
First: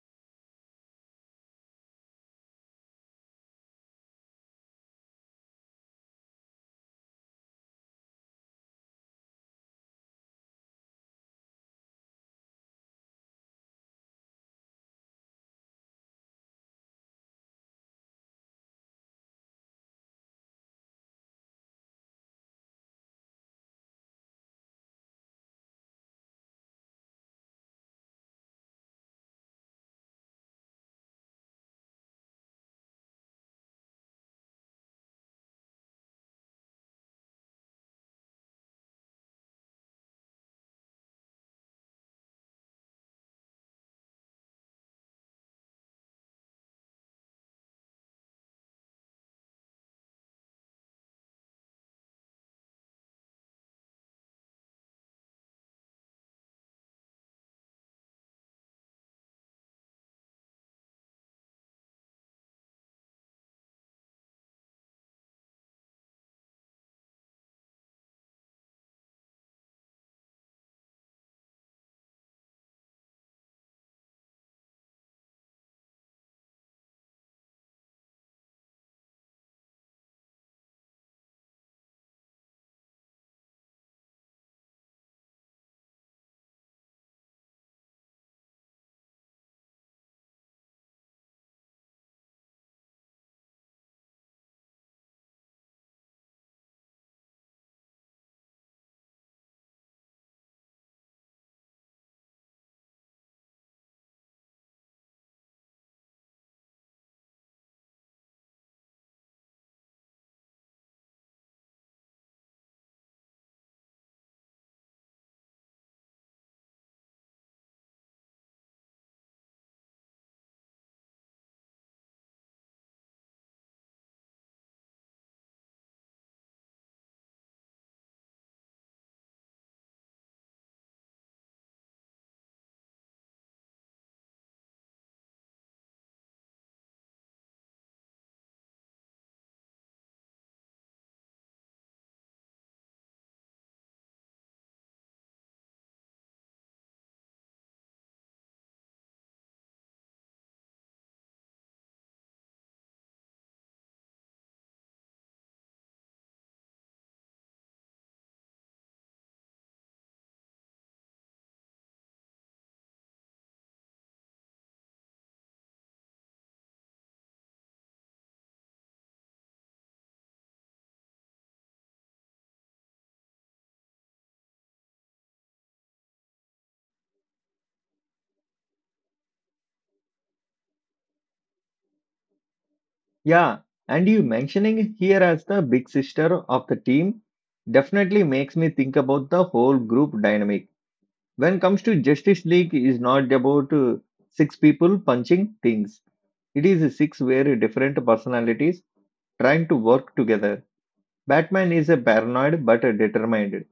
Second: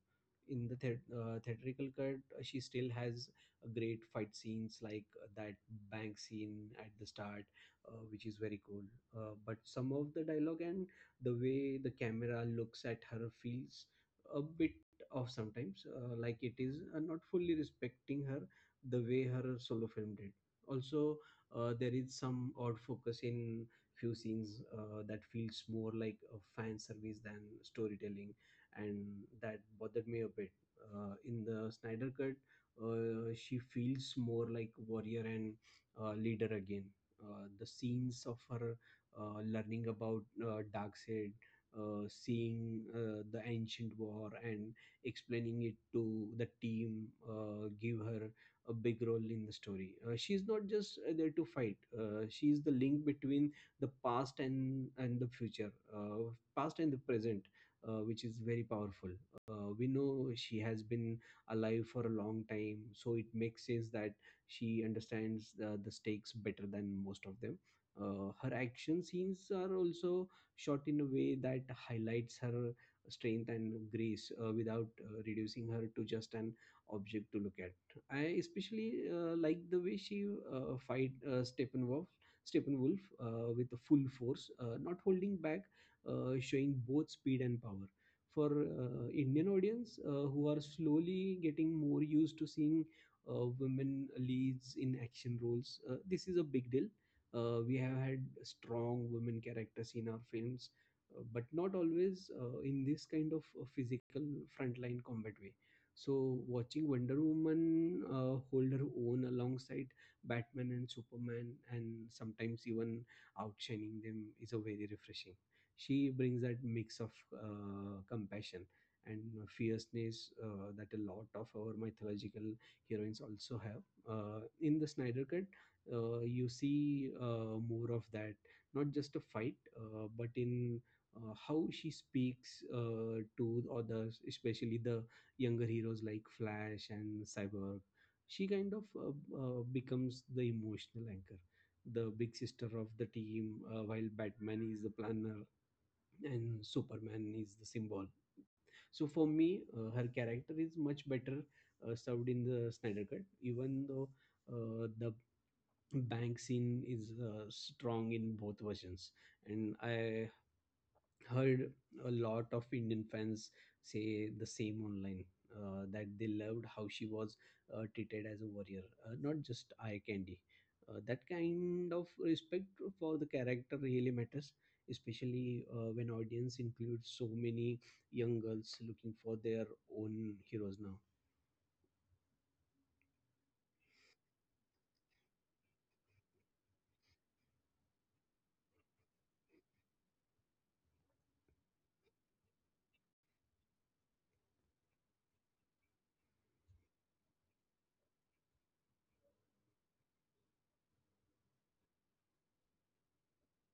Speaker 2: In the theatrical cut, she still has a great fight scenes like that bank scene at the start, which is very cool. But some of the dialogue and the way the camera looks at her feels a bit off sometimes, like it is not fully respecting her the way her solo film did. Also, there is some odd focus in few scenes that feels more like a fan service than storytelling, and that bothered me a bit. In the Snyder cut, she feels more like warrior and leader again. The scenes of her learning about Darkseid, seeing the ancient war, and explaining it to the team give her a big role in the story. She's not just there to fight. She's the link between the past and the future, past and the present, which is very powerful. We know she has been alive for a long time, so it makes sense that she understands the stakes better than most of them. Her action scenes are also shot in a way that highlights her strength and grace without reducing her to just an object to look at. I especially like the way she fight Steppenwolf with the full force, not holding back, showing both speed and power. For Indian audience who are slowly getting more used to seeing women leads in action roles, this is a big deal. We have had strong women characters in our films, but not always in this kind of physical frontline combat way. So, watching Wonder Woman hold her own alongside Batman and Superman, and sometimes even outshining them, is a very refreshing. She brings that mix of compassion and fierceness that a lot of our mythological heroines also have. In the Snyder Cut, you see more of that, not just a fight, but in how she speaks to others, especially the younger heroes like Flash and Cyborg. She kind of becomes the emotional anchor, the big sister of the team, while Batman is the planner and Superman is the symbol. So for me, her character is much better served in the Snyder cut, even though the bank scene is strong in both versions. And I heard a lot of Indian fans say the same online, that they loved how she was treated as a warrior, not just eye candy. That kind of respect for the character really matters, especially when audience includes so many young girls looking for their own heroes now.
Speaker 1: Yeah, and you mentioning here as the big sister of the team definitely makes me think about the whole group dynamic. When comes to Justice League is not about six people punching things. It is six very different personalities trying to work together. Batman is a paranoid but a determined.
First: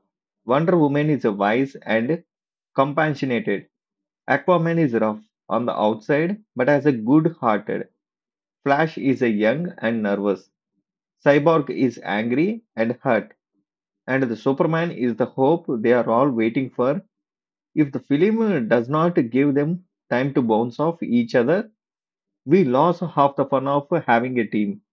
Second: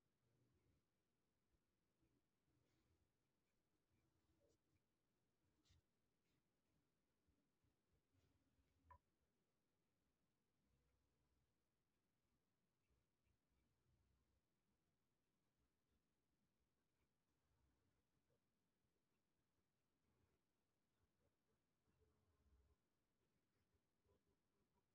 Speaker 1: Wonder Woman is a wise and compassionate. Aquaman is rough on the outside, but has a good hearted. Flash is a young and nervous. Cyborg is angry and hurt. And the Superman is the hope they are all waiting for. If the film does not give them time to bounce off each other, we lose half the fun of having a team.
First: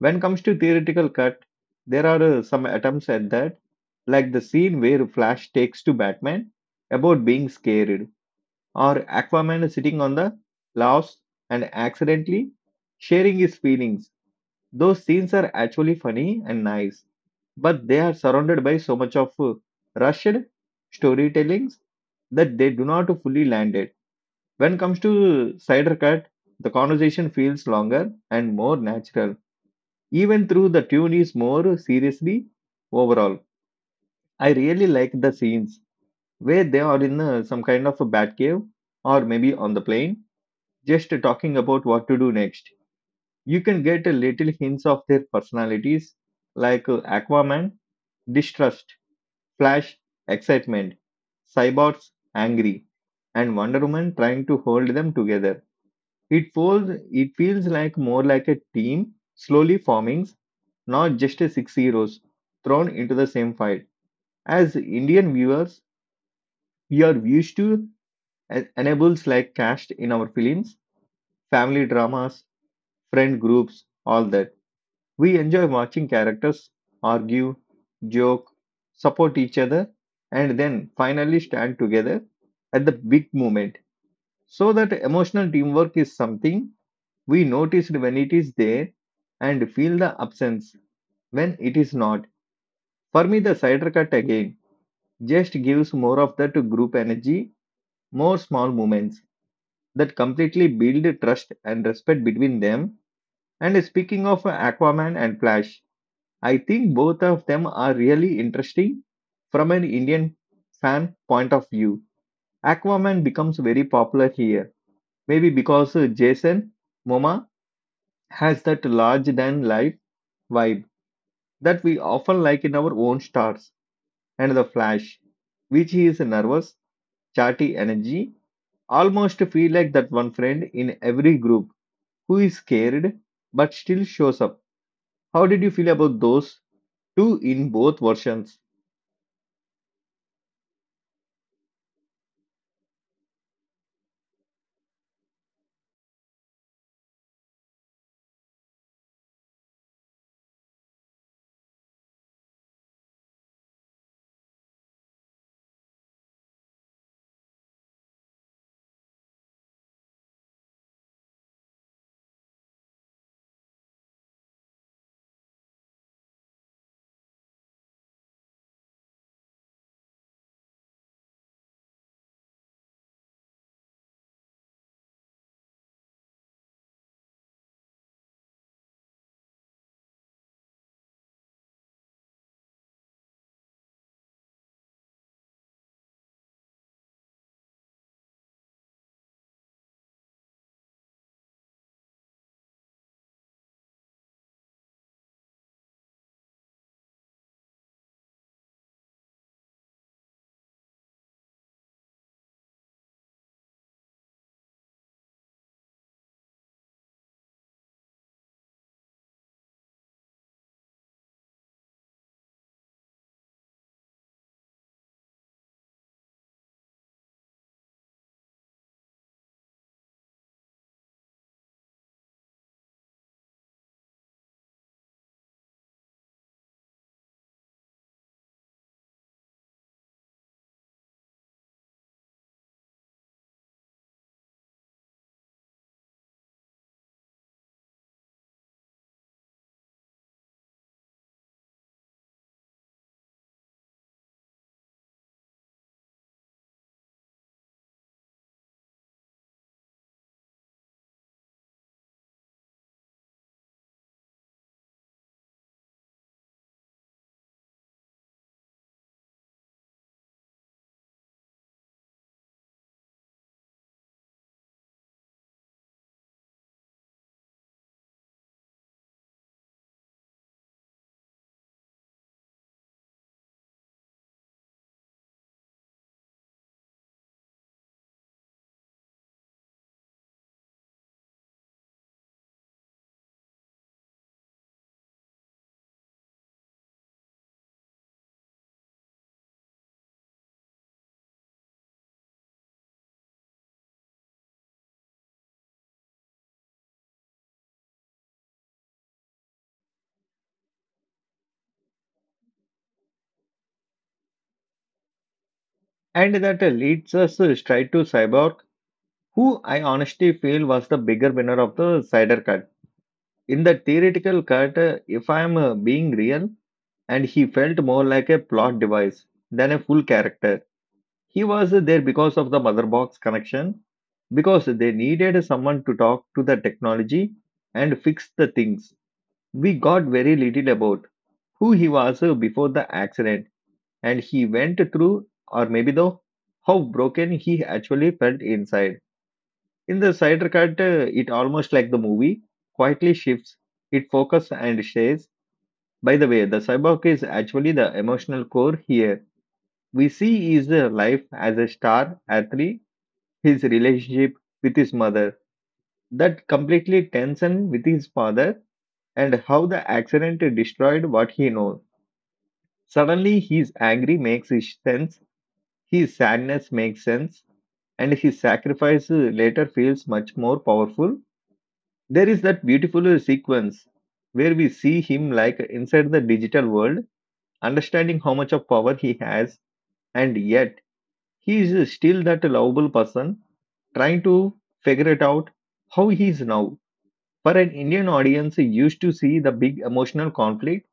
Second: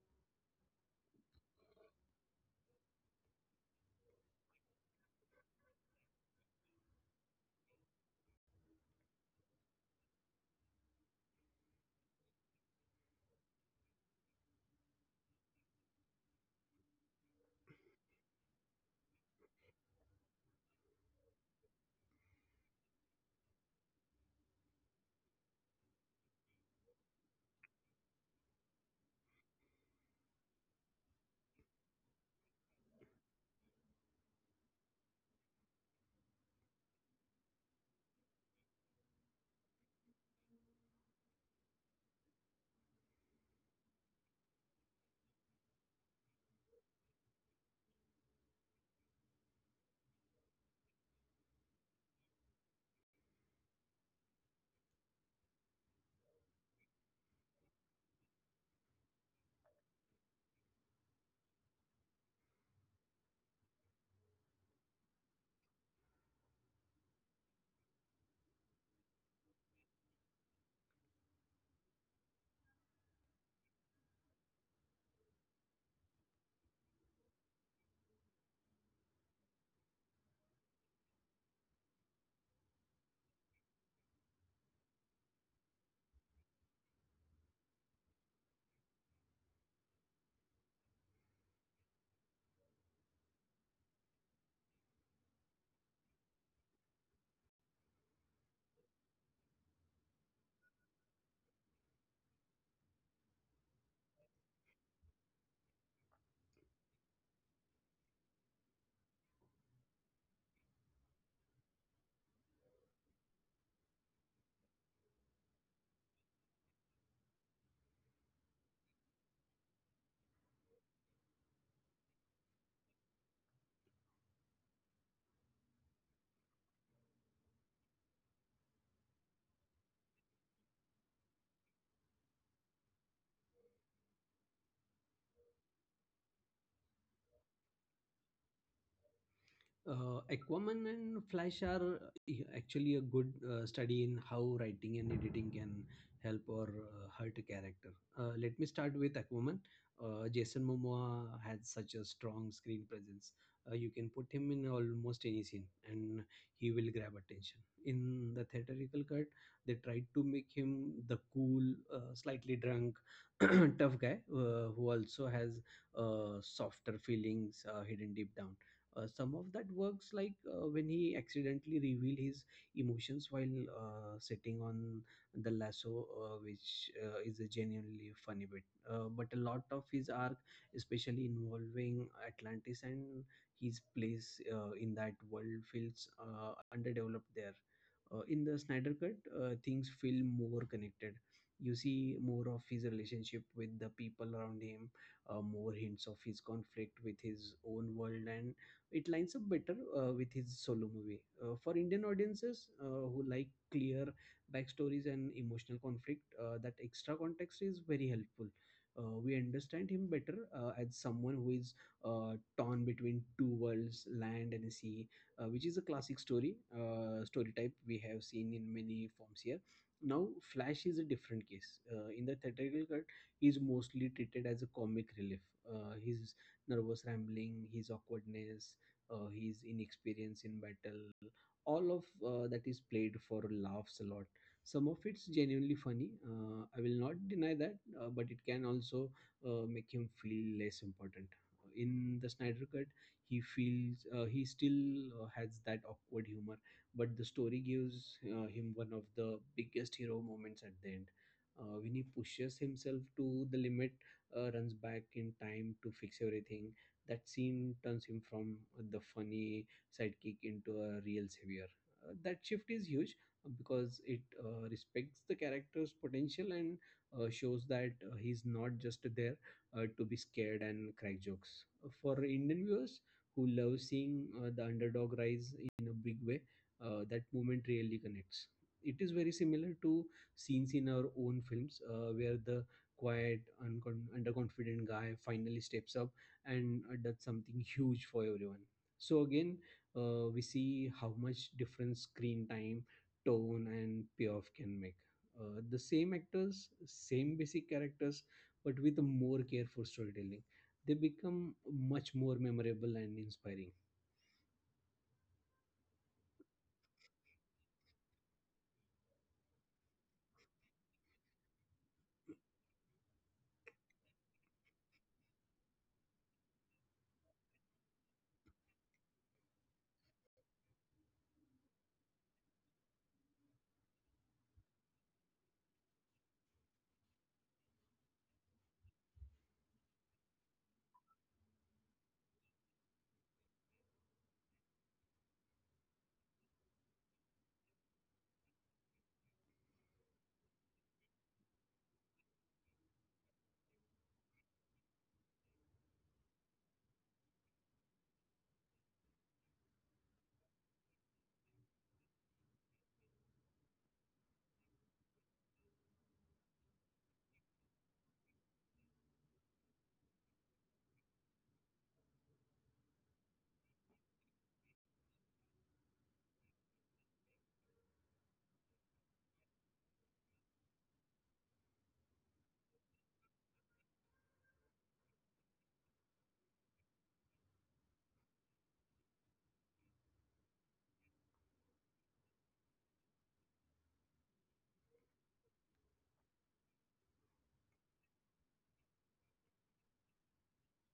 Speaker 1: When it comes to theoretical cut, there are some attempts at that, like the scene where Flash takes to Batman about being scared, or Aquaman sitting on the louse and accidentally sharing his feelings. Those scenes are actually funny and nice, but they are surrounded by so much of rushed storytellings that they do not fully land it. When it comes to Cider Cut, the conversation feels longer and more natural, even though the tune is more seriously overall. I really like the scenes where they are in some kind of a bat cave or maybe on the plane just talking about what to do next. You can get a little hints of their personalities like Aquaman, distrust, Flash, excitement, Cyborgs, angry, and Wonder Woman trying to hold them together. It feels like more like a team slowly forming, not just a six heroes thrown into the same fight. As Indian viewers, we are used to enables like cast in our films, family dramas, friend groups, all that. We enjoy watching characters argue, joke, support each other, and then finally stand together at the big moment. So, that emotional teamwork is something we noticed when it is there and feel the absence when it is not. For me, the cider cut again just gives more of that group energy, more small moments that completely build trust and respect between them. And speaking of Aquaman and Flash, I think both of them are really interesting from an Indian fan point of view. Aquaman becomes very popular here, maybe because Jason Momoa has that large than life vibe that we often like in our own stars, and The Flash, which he is a nervous, chatty energy, almost feel like that one friend in every group who is scared but still shows up. How did you feel about those two in both versions?
Speaker 2: Aquaman and Flash are, yeah, actually a good study in how writing and editing can help or hurt a character. Let me start with Aquaman. Jason Momoa had such a strong screen presence. You can put him in almost any scene and he will grab attention. In the theatrical cut, they tried to make him the cool, slightly drunk, [CLEARS THROAT] tough guy who also has softer feelings hidden deep down. Some of that works, like when he accidentally revealed his emotions while sitting on the lasso, which is a genuinely funny bit. But a lot of his arc, especially involving Atlantis and his place in that world, feels underdeveloped there. In the Snyder cut, things feel more connected. You see more of his relationship with the people around him, more hints of his conflict with his own world, and it lines up better with his solo movie. For Indian audiences who like clear backstories and emotional conflict, that extra context is very helpful. We understand him better as someone who is torn between two worlds, land and sea, which is a classic story type we have seen in many forms here. Now, Flash is a different case. In the theatrical cut, he is mostly treated as a comic relief. His nervous rambling, his awkwardness, his inexperience in battle, all of that is played for laughs a lot. Some of it's genuinely funny, I will not deny that, but it can also make him feel less important. In the Snyder cut, he feels, he still has that awkward humor, but the story gives him one of the biggest hero moments at the end, when he pushes himself to the limit, runs back in time to fix everything. That scene turns him from the funny sidekick into a real savior. That shift is huge, because it respects the character's potential, and shows that he's not just there to be scared and crack jokes. For Indian viewers who love seeing the underdog rise in a big way, that moment really connects. It is very similar to scenes in our own films where the quiet, underconfident guy finally steps up, and that's something huge for everyone. So again, we see how much difference screen time, tone and payoff can make. The same actors, same basic characters, but with a more careful storytelling, they become much more memorable and inspiring.
Speaker 1: And that leads us straight to Cyborg, who I honestly feel was the bigger winner of the Cider Cut. In the theoretical cut, if I am being real, and he felt more like a plot device than a full character. He was there because of the mother box connection, because they needed someone to talk to the technology and fix the things. We got very little about who he was before the accident and he went through, or maybe though, how broken he actually felt inside. In the cider cut, it almost like the movie quietly shifts. It focus and says, by the way, the cyborg is actually the emotional core here. We see his life as a star athlete, his relationship with his mother, that completely tension with his father, and how the accident destroyed what he knows. Suddenly, his angry makes his sense. His sadness makes sense, and his sacrifice later feels much more powerful. There is that beautiful sequence where we see him like inside the digital world, understanding how much of power he has, and yet he is still that lovable person trying to figure it out how he is now. For an Indian audience, used to see the big emotional conflict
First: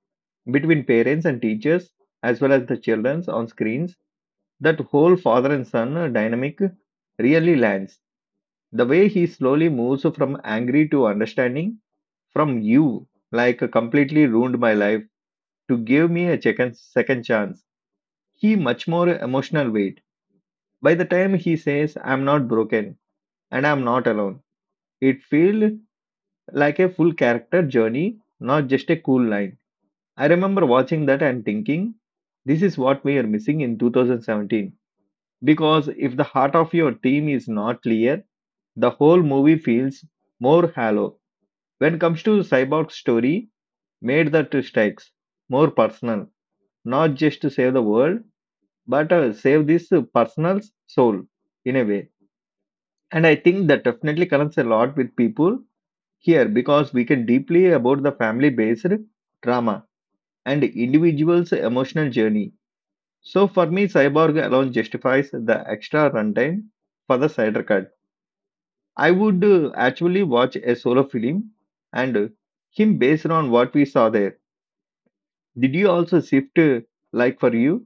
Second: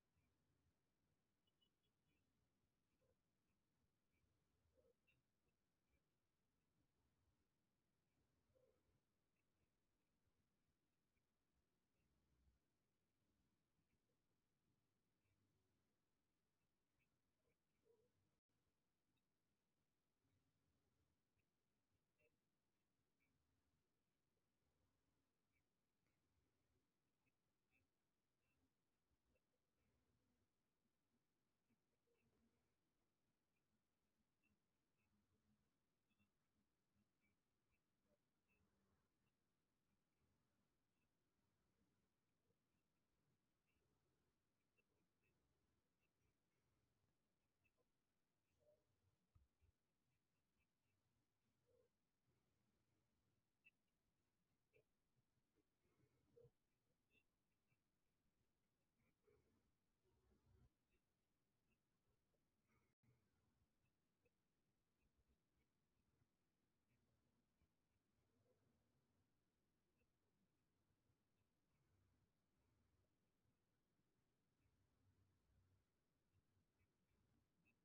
Speaker 1: between parents and teachers as well as the children on screens, that whole father and son dynamic really lands. The way he slowly moves from angry to understanding, from you, like completely ruined my life, to give me a second chance. He much more emotional weight. By the time he says, I'm not broken and I'm not alone, it feels like a full character journey, not just a cool line. I remember watching that and thinking, this is what we are missing in 2017. Because if the heart of your team is not clear, the whole movie feels more hollow. When it comes to Cyborg's story, made the two strikes more personal, not just to save the world, but save this personal soul in a way. And I think that definitely connects a lot with people here because we can deeply about the family based drama and individual's emotional journey. So for me, Cyborg alone justifies the extra runtime for the Snyder cut. I would actually watch a solo film and him based on what we saw there. Did you also shift like for you?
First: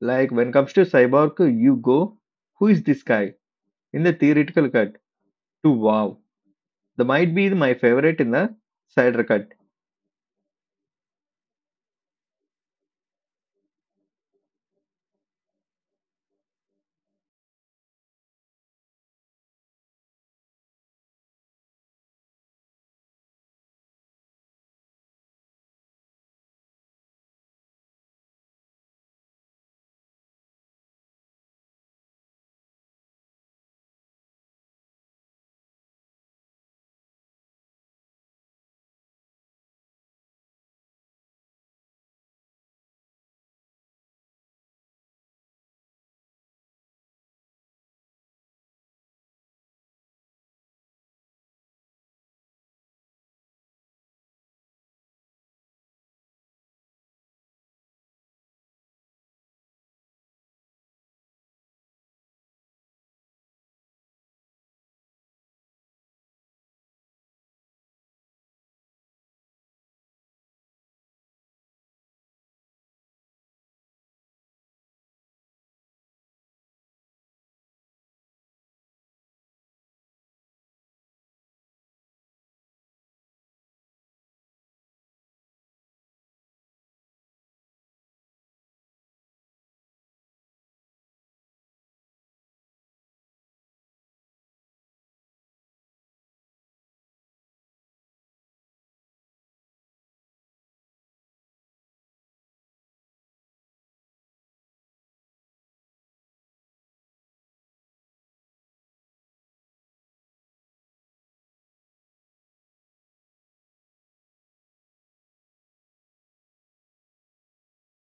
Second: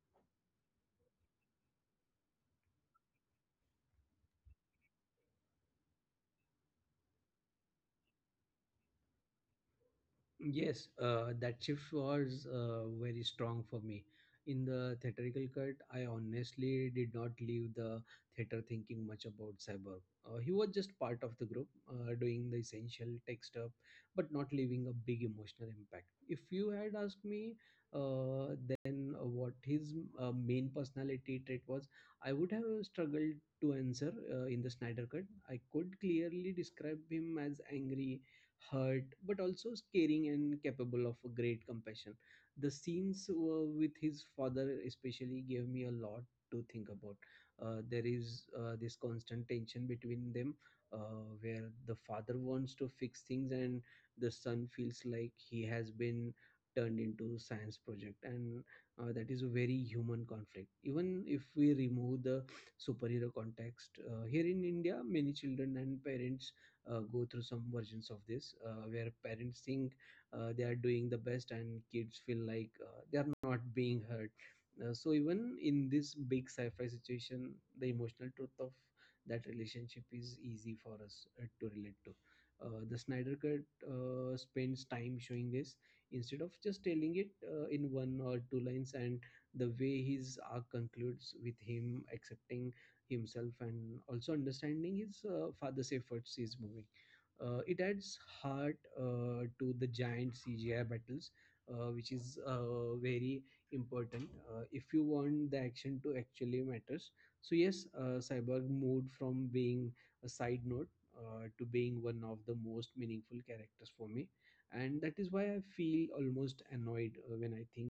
Speaker 1: Like when it comes to Cyborg, you go, who is this guy? In the theoretical cut to wow. That might be my favorite in the cider cut.
Speaker 2: Yes, that shift was very strong for me. In the theatrical cut, I honestly did not leave the theater thinking much about Cyborg. He was just part of the group, doing the essential tech stuff, but not leaving a big emotional impact. If you had asked me then, what his main personality trait was, I would have struggled to answer. In the Snyder cut, I could clearly describe him as angry, hurt, but also caring and capable of a great compassion. The scenes with his father especially gave me a lot to think about. There is this constant tension between them, where the father wants to fix things and the son feels like he has been turned into science project. And that is a very human conflict, even if we remove the superhero context. Here in India, many children and parents go through some versions of this, where parents think they are doing the best and kids feel like they are not being heard. So even in this big sci-fi situation, the emotional truth of that relationship is easy for us to relate to. The Snyder cut spends time showing this instead of just telling it in one or two lines, and the way his arc concludes with him accepting himself and also understanding his father's efforts, he's moving. It adds heart to the giant CGI battles, which is very important if you want the action to actually matters. So yes, Cyborg moved from being a side note to being one of the most meaningful characters for me, and that is why I feel almost annoyed when I think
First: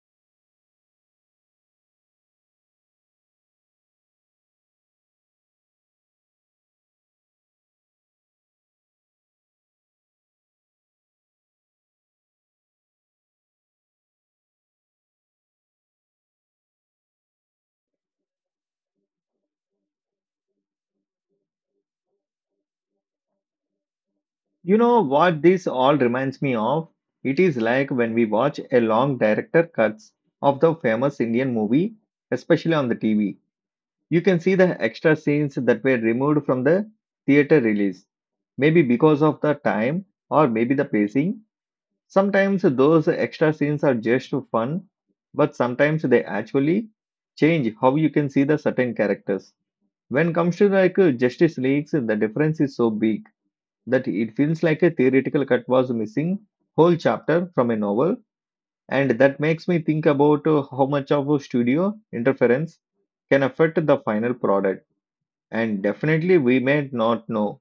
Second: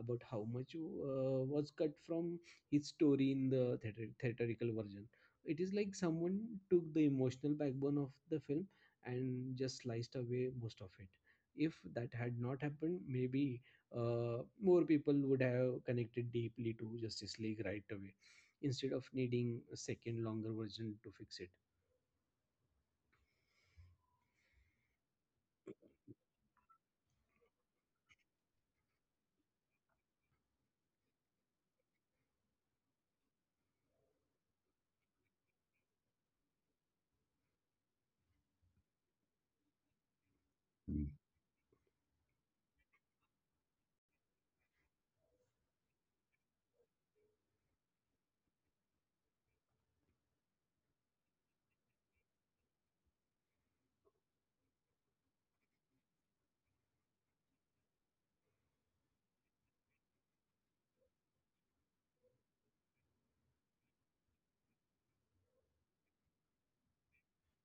Speaker 2: about how much was cut from his story in the theatrical version. It is like someone took the emotional backbone of the film and just sliced away most of it. If that had not happened, maybe more people would have connected deeply to Justice League right away, instead of needing a second longer version to fix it.
Speaker 1: You know what this all reminds me of? It is like when we watch a long director cuts of the famous Indian movie, especially on the TV. You can see the extra scenes that were removed from the theater release, maybe because of the time or maybe the pacing. Sometimes those extra scenes are just fun, but sometimes they actually change how you can see the certain characters. When comes to like Justice Leagues, the difference is so big that it feels like a theoretical cut was missing whole chapter from a novel, and that makes me think about how much of a studio interference can affect the final product. And definitely we may not know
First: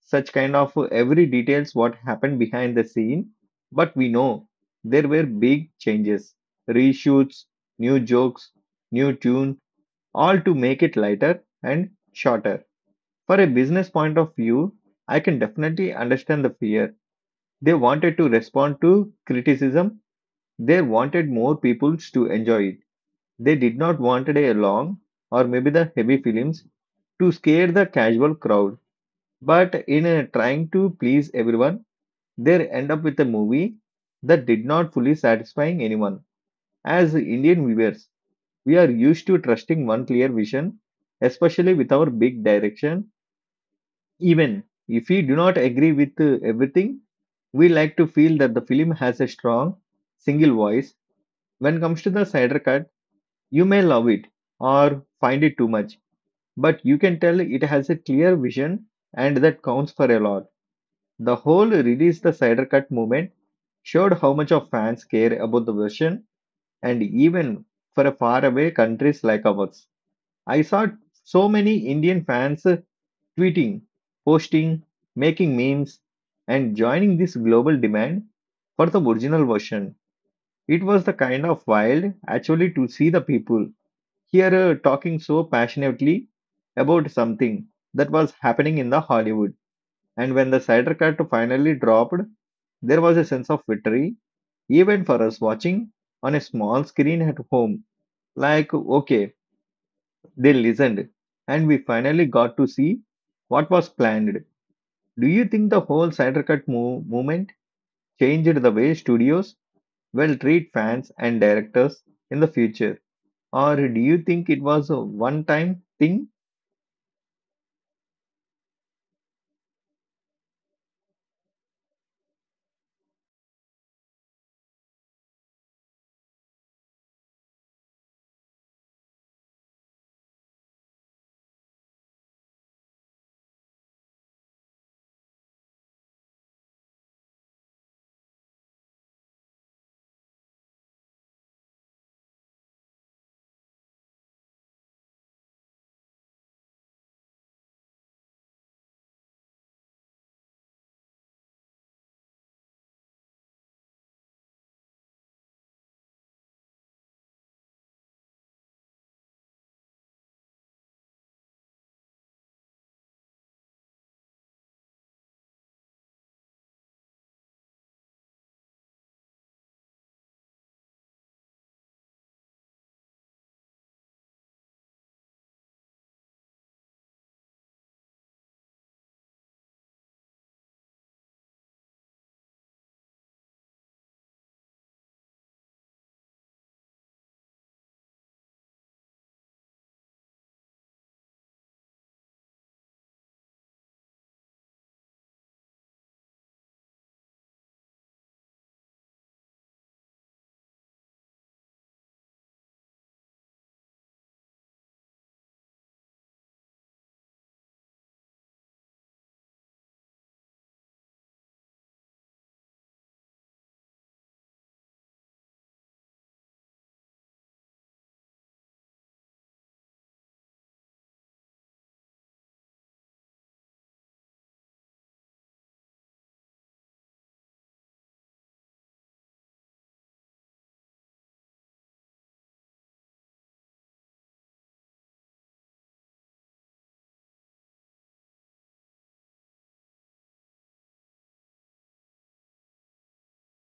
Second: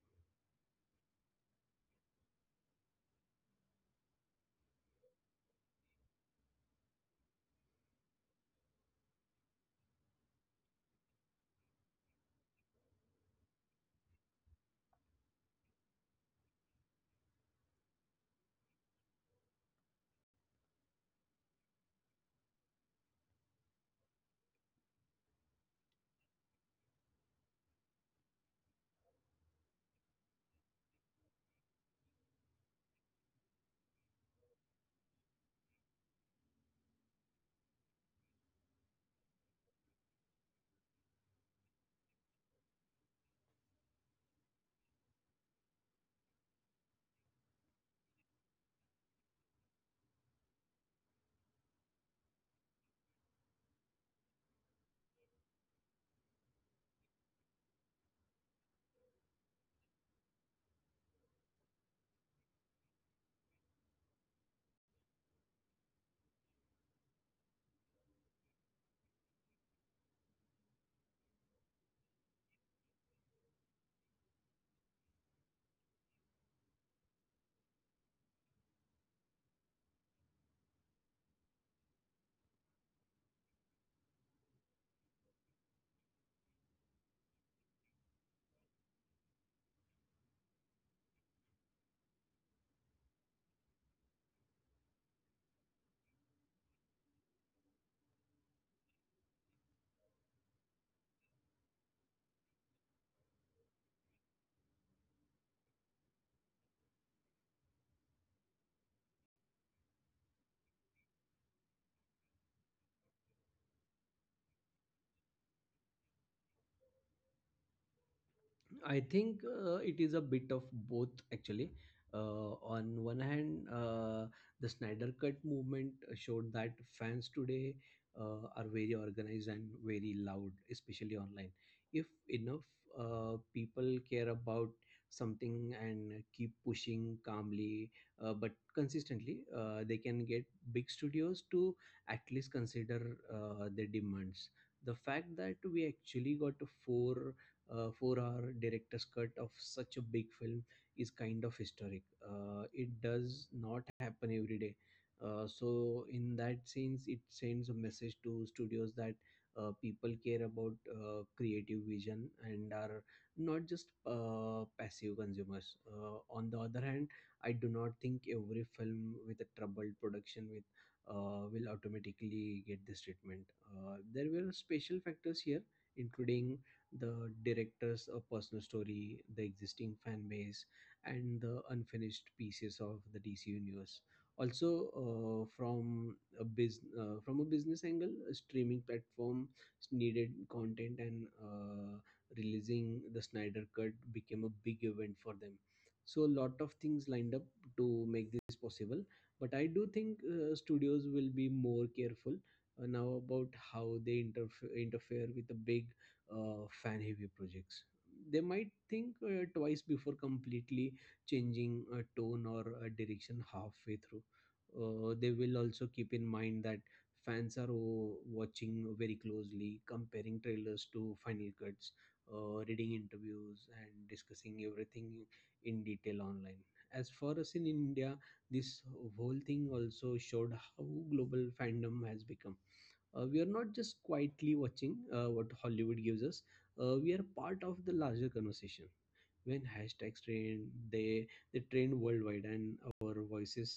Speaker 1: such kind of every details what happened behind the scene, but we know there were big changes, reshoots, new jokes, new tune, all to make it lighter and shorter. For a business point of view, I can definitely understand the fear. They wanted to respond to criticism, they wanted more people to enjoy it, they did not wanted a long or maybe the heavy films to scare the casual crowd. But in trying to please everyone, they end up with a movie that did not fully satisfying anyone. As Indian viewers, we are used to trusting one clear vision, especially with our big direction. Even if we do not agree with everything, we like to feel that the film has a strong single voice. When comes to the cider cut, you may love it or find it too much, but you can tell it has a clear vision and that counts for a lot. The whole release the cider cut movement showed how much of fans care about the version, and even for a faraway countries like ours. I saw so many Indian fans tweeting, posting, making memes and joining this global demand for the original version. It was the kind of wild actually to see the people here talking so passionately about something that was happening in the Hollywood. And when the Snyder Cut finally dropped, there was a sense of victory, even for us watching on a small screen at home. Like, okay, they listened, and we finally got to see what was planned. Do you think the whole Snyder Cut movement changed the way studios will treat fans and directors in the future? Or do you think it was a one time thing?
Speaker 2: I think it is a bit of both actually. On one hand, the Snyder Cut movement showed that fans today are very organized and very loud, especially online. If enough people care about something and keep pushing calmly but consistently, they can get big studios to at least consider their demands. The fact that we actually got four 4 hour director's cut of such a big film is kind of historic. It does not happen every day. So in that sense, it sends a message to studios that people care about creative vision and are not just passive consumers. On the other hand, I do not think every film with a troubled production with will automatically get this treatment. There were special factors here, including the director's a personal story, the existing fan base, and the unfinished pieces of the DC universe. Also, from a biz from a business angle, a streaming platform needed content, and releasing the Snyder Cut became a big event for them. So a lot of things lined up to make this possible. But I do think studios will be more careful now about how they interfere with the big fan heavy projects. They might think twice before completely changing a tone or a direction halfway through. They will also keep in mind that fans are, oh, watching very closely, comparing trailers to final cuts, reading interviews, and discussing everything in detail online. As for us in India, this whole thing also showed how global fandom has become. We are not just quietly watching what Hollywood gives us. We are part of the larger conversation. When hashtags trend, they trend worldwide and our voices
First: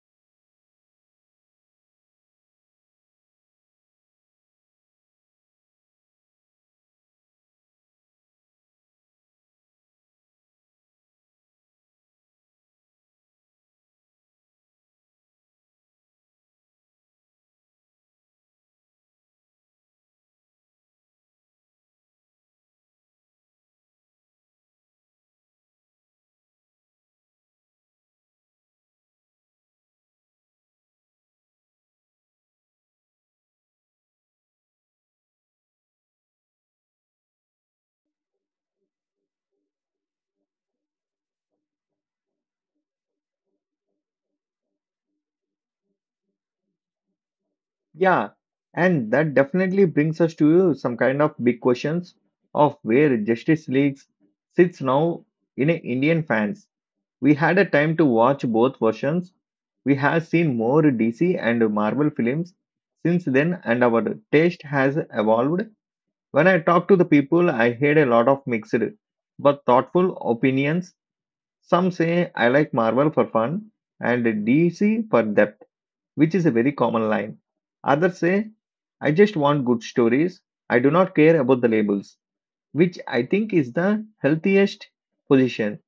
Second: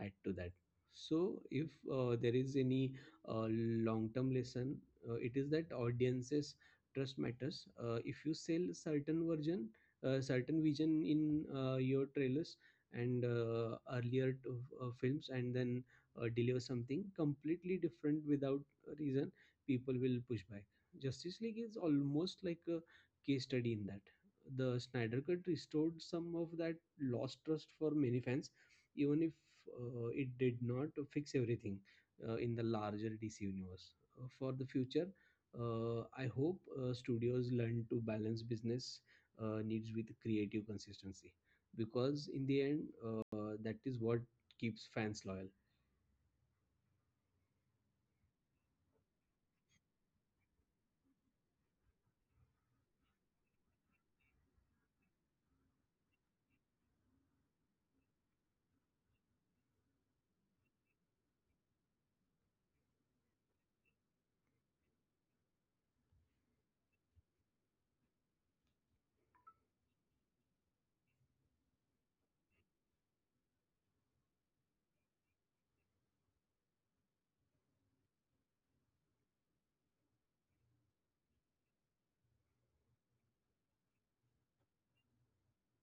Speaker 2: add to that. So if there is any uh, long term lesson, it is that audiences trust matters. If you sell certain version, certain vision in your trailers and earlier to, films, and then deliver something completely different without reason, people will push back. Justice League is almost like a case study in that. The Snyder cut restored some of that lost trust for many fans, even if it did not fix everything in the larger DC universe. For the future, I hope studios learn to balance business needs with creative consistency, because in the end, that is what keeps fans loyal.
Speaker 1: Yeah, and that definitely brings us to some kind of big questions of where Justice League sits now in a Indian fans. We had a time to watch both versions. We have seen more DC and Marvel films since then, and our taste has evolved. When I talk to the people, I hear a lot of mixed but thoughtful opinions. Some say I like Marvel for fun and DC for depth, which is a very common line. Others say, I just want good stories. I do not care about the labels, which I think is the healthiest position.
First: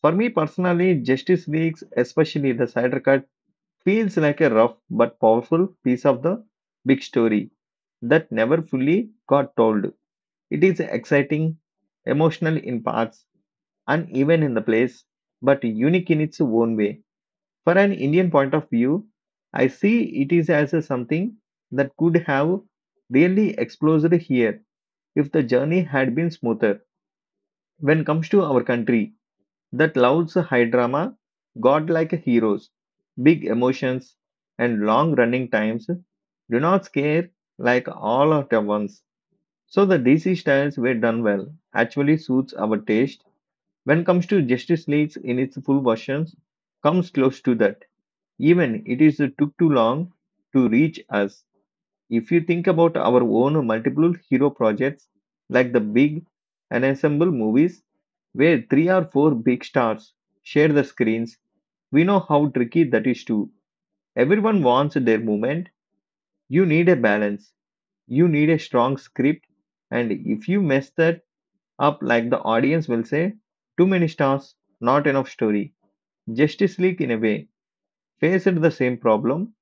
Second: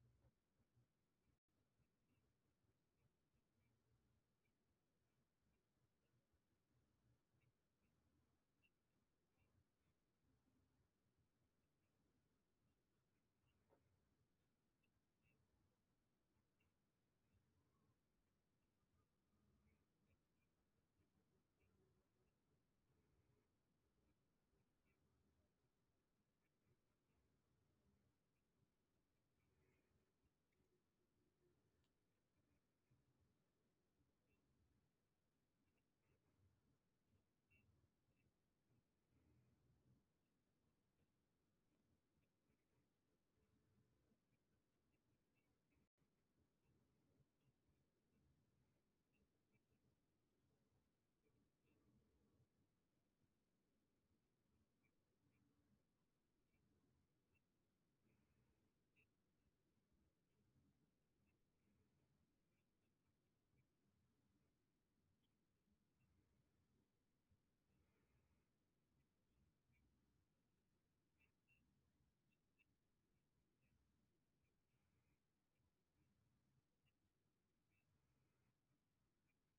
Speaker 1: For me personally, Justice Leagues, especially the Snyder Cut, feels like a rough but powerful piece of the big story that never fully got told. It is exciting, emotional in parts, uneven in the place, but unique in its own way. For an Indian point of view, I see it is as a something that could have really exploded here if the journey had been smoother. When comes to our country, that loves high drama, godlike heroes, big emotions, and long running times do not scare like all at once. So the DC styles were done well, actually suits our taste. When comes to Justice Leagues in its full versions, comes close to that, even it is took too long to reach us. If you think about our own multiple hero projects, like the big ensemble movies, where three or four big stars share the screens, we know how tricky that is too. Everyone wants their moment. You need a balance. You need a strong script. And if you mess that up, like the audience will say, too many stars, not enough story. Justice League, in a way, faced the same problem.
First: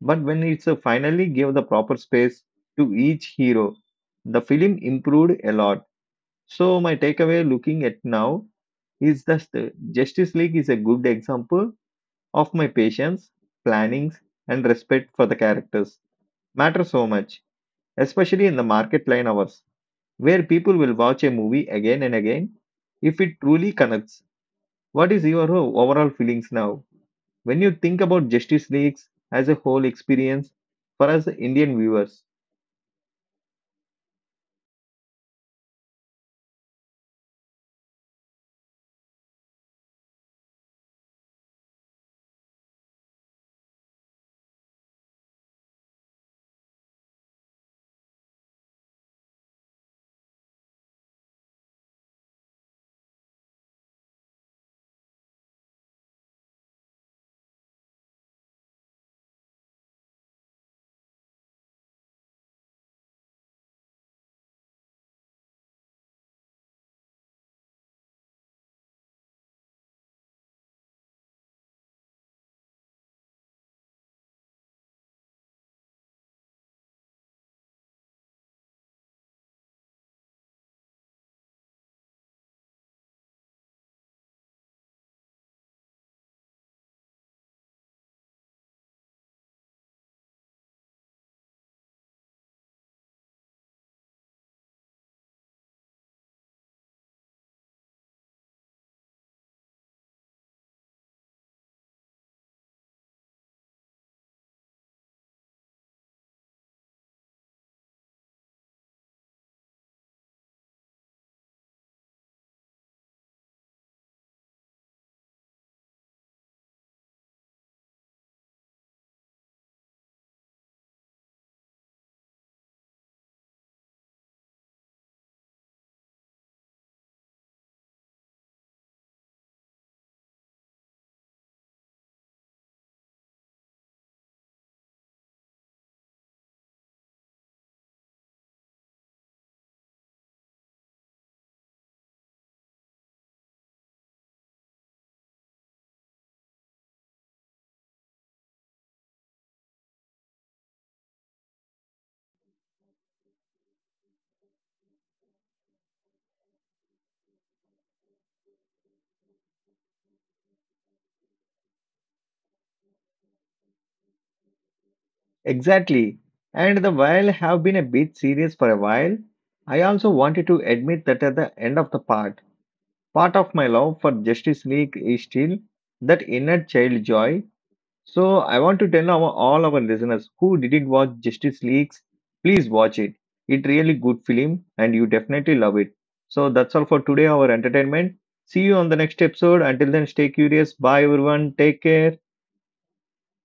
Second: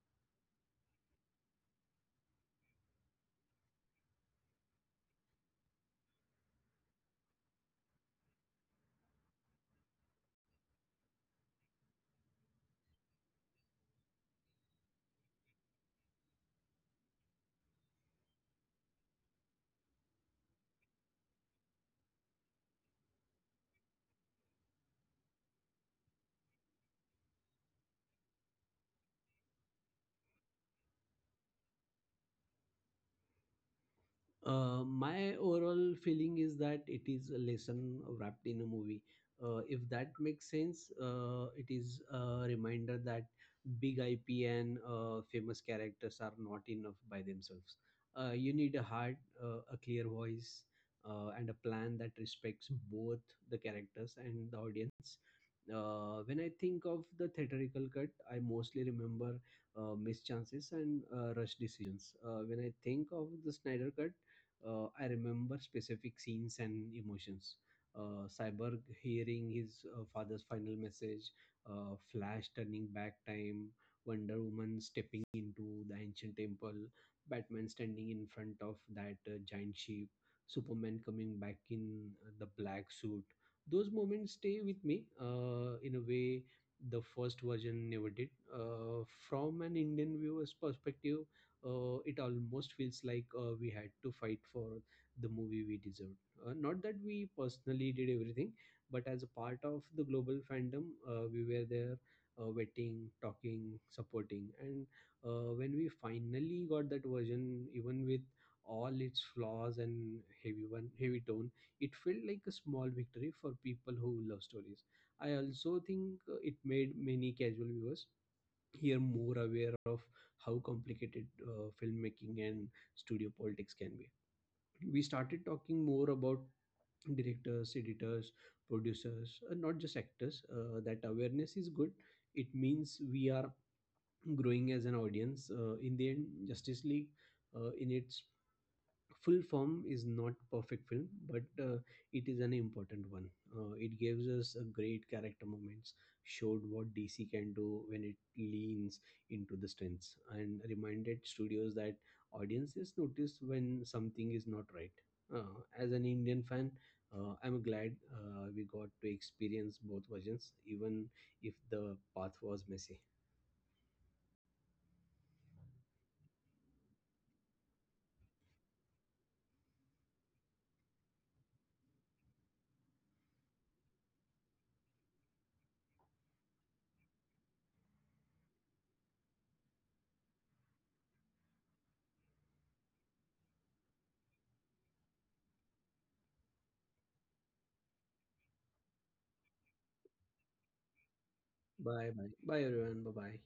Speaker 1: But when it finally gave the proper space to each hero, the film improved a lot. So my takeaway looking at now is that the Justice League is a good example of my patience, plannings, and respect for the characters matter so much, especially in the market line hours, where people will watch a movie again and again if it truly connects. What is your overall feelings now when you think about Justice Leagues as a whole experience for us Indian viewers?
Speaker 2: My overall feeling is that it is a lesson wrapped in a movie, if that makes sense. It is a reminder that big IP and famous characters are not enough by themselves. You need a heart, a clear voice, and a plan that respects both the characters and the audience. When I think of the theatrical cut, I mostly remember missed chances and rush decisions. When I think of the Snyder cut, I remember specific scenes and emotions. Cyborg hearing his father's final message, Flash turning back time, Wonder Woman stepping into the ancient temple, Batman standing in front of that giant sheep, Superman coming back in the black suit. Those moments stay with me in a way the first version never did. From an Indian viewer's perspective, it almost feels like we had to fight for the movie we deserved. Not that we personally did everything, but as a part of the global fandom, we were there waiting, talking, supporting. And when we finally got that version, even with all its flaws and heavy tone, it felt like a small victory for people who love stories. I also think it made many casual viewers here more aware of how complicated filmmaking and studio politics can be. We started talking more about directors, editors, producers, not just actors. That awareness is good. It means we are growing as an audience. In the end, Justice League, in its full form, is not perfect film, but it is an important one. It gives us a great character moments, showed what DC can do when it leans into the strengths, and reminded studios that audiences notice when something is not right. As an Indian fan, I'm glad we got to experience both versions, even if the path was messy.
Speaker 1: Exactly. And the while have been a bit serious for a while, I also wanted to admit that at the end of the part, part of my love for Justice League is still that inner child joy. So I want to tell our, all our listeners who didn't watch Justice Leagues, please watch it. It really good film and you definitely love it. So that's all for today, our entertainment. See you on the next episode. Until then, stay curious. Bye everyone. Take
Speaker 2: bye
Speaker 1: care.
Speaker 2: bye bye everyone, bye bye.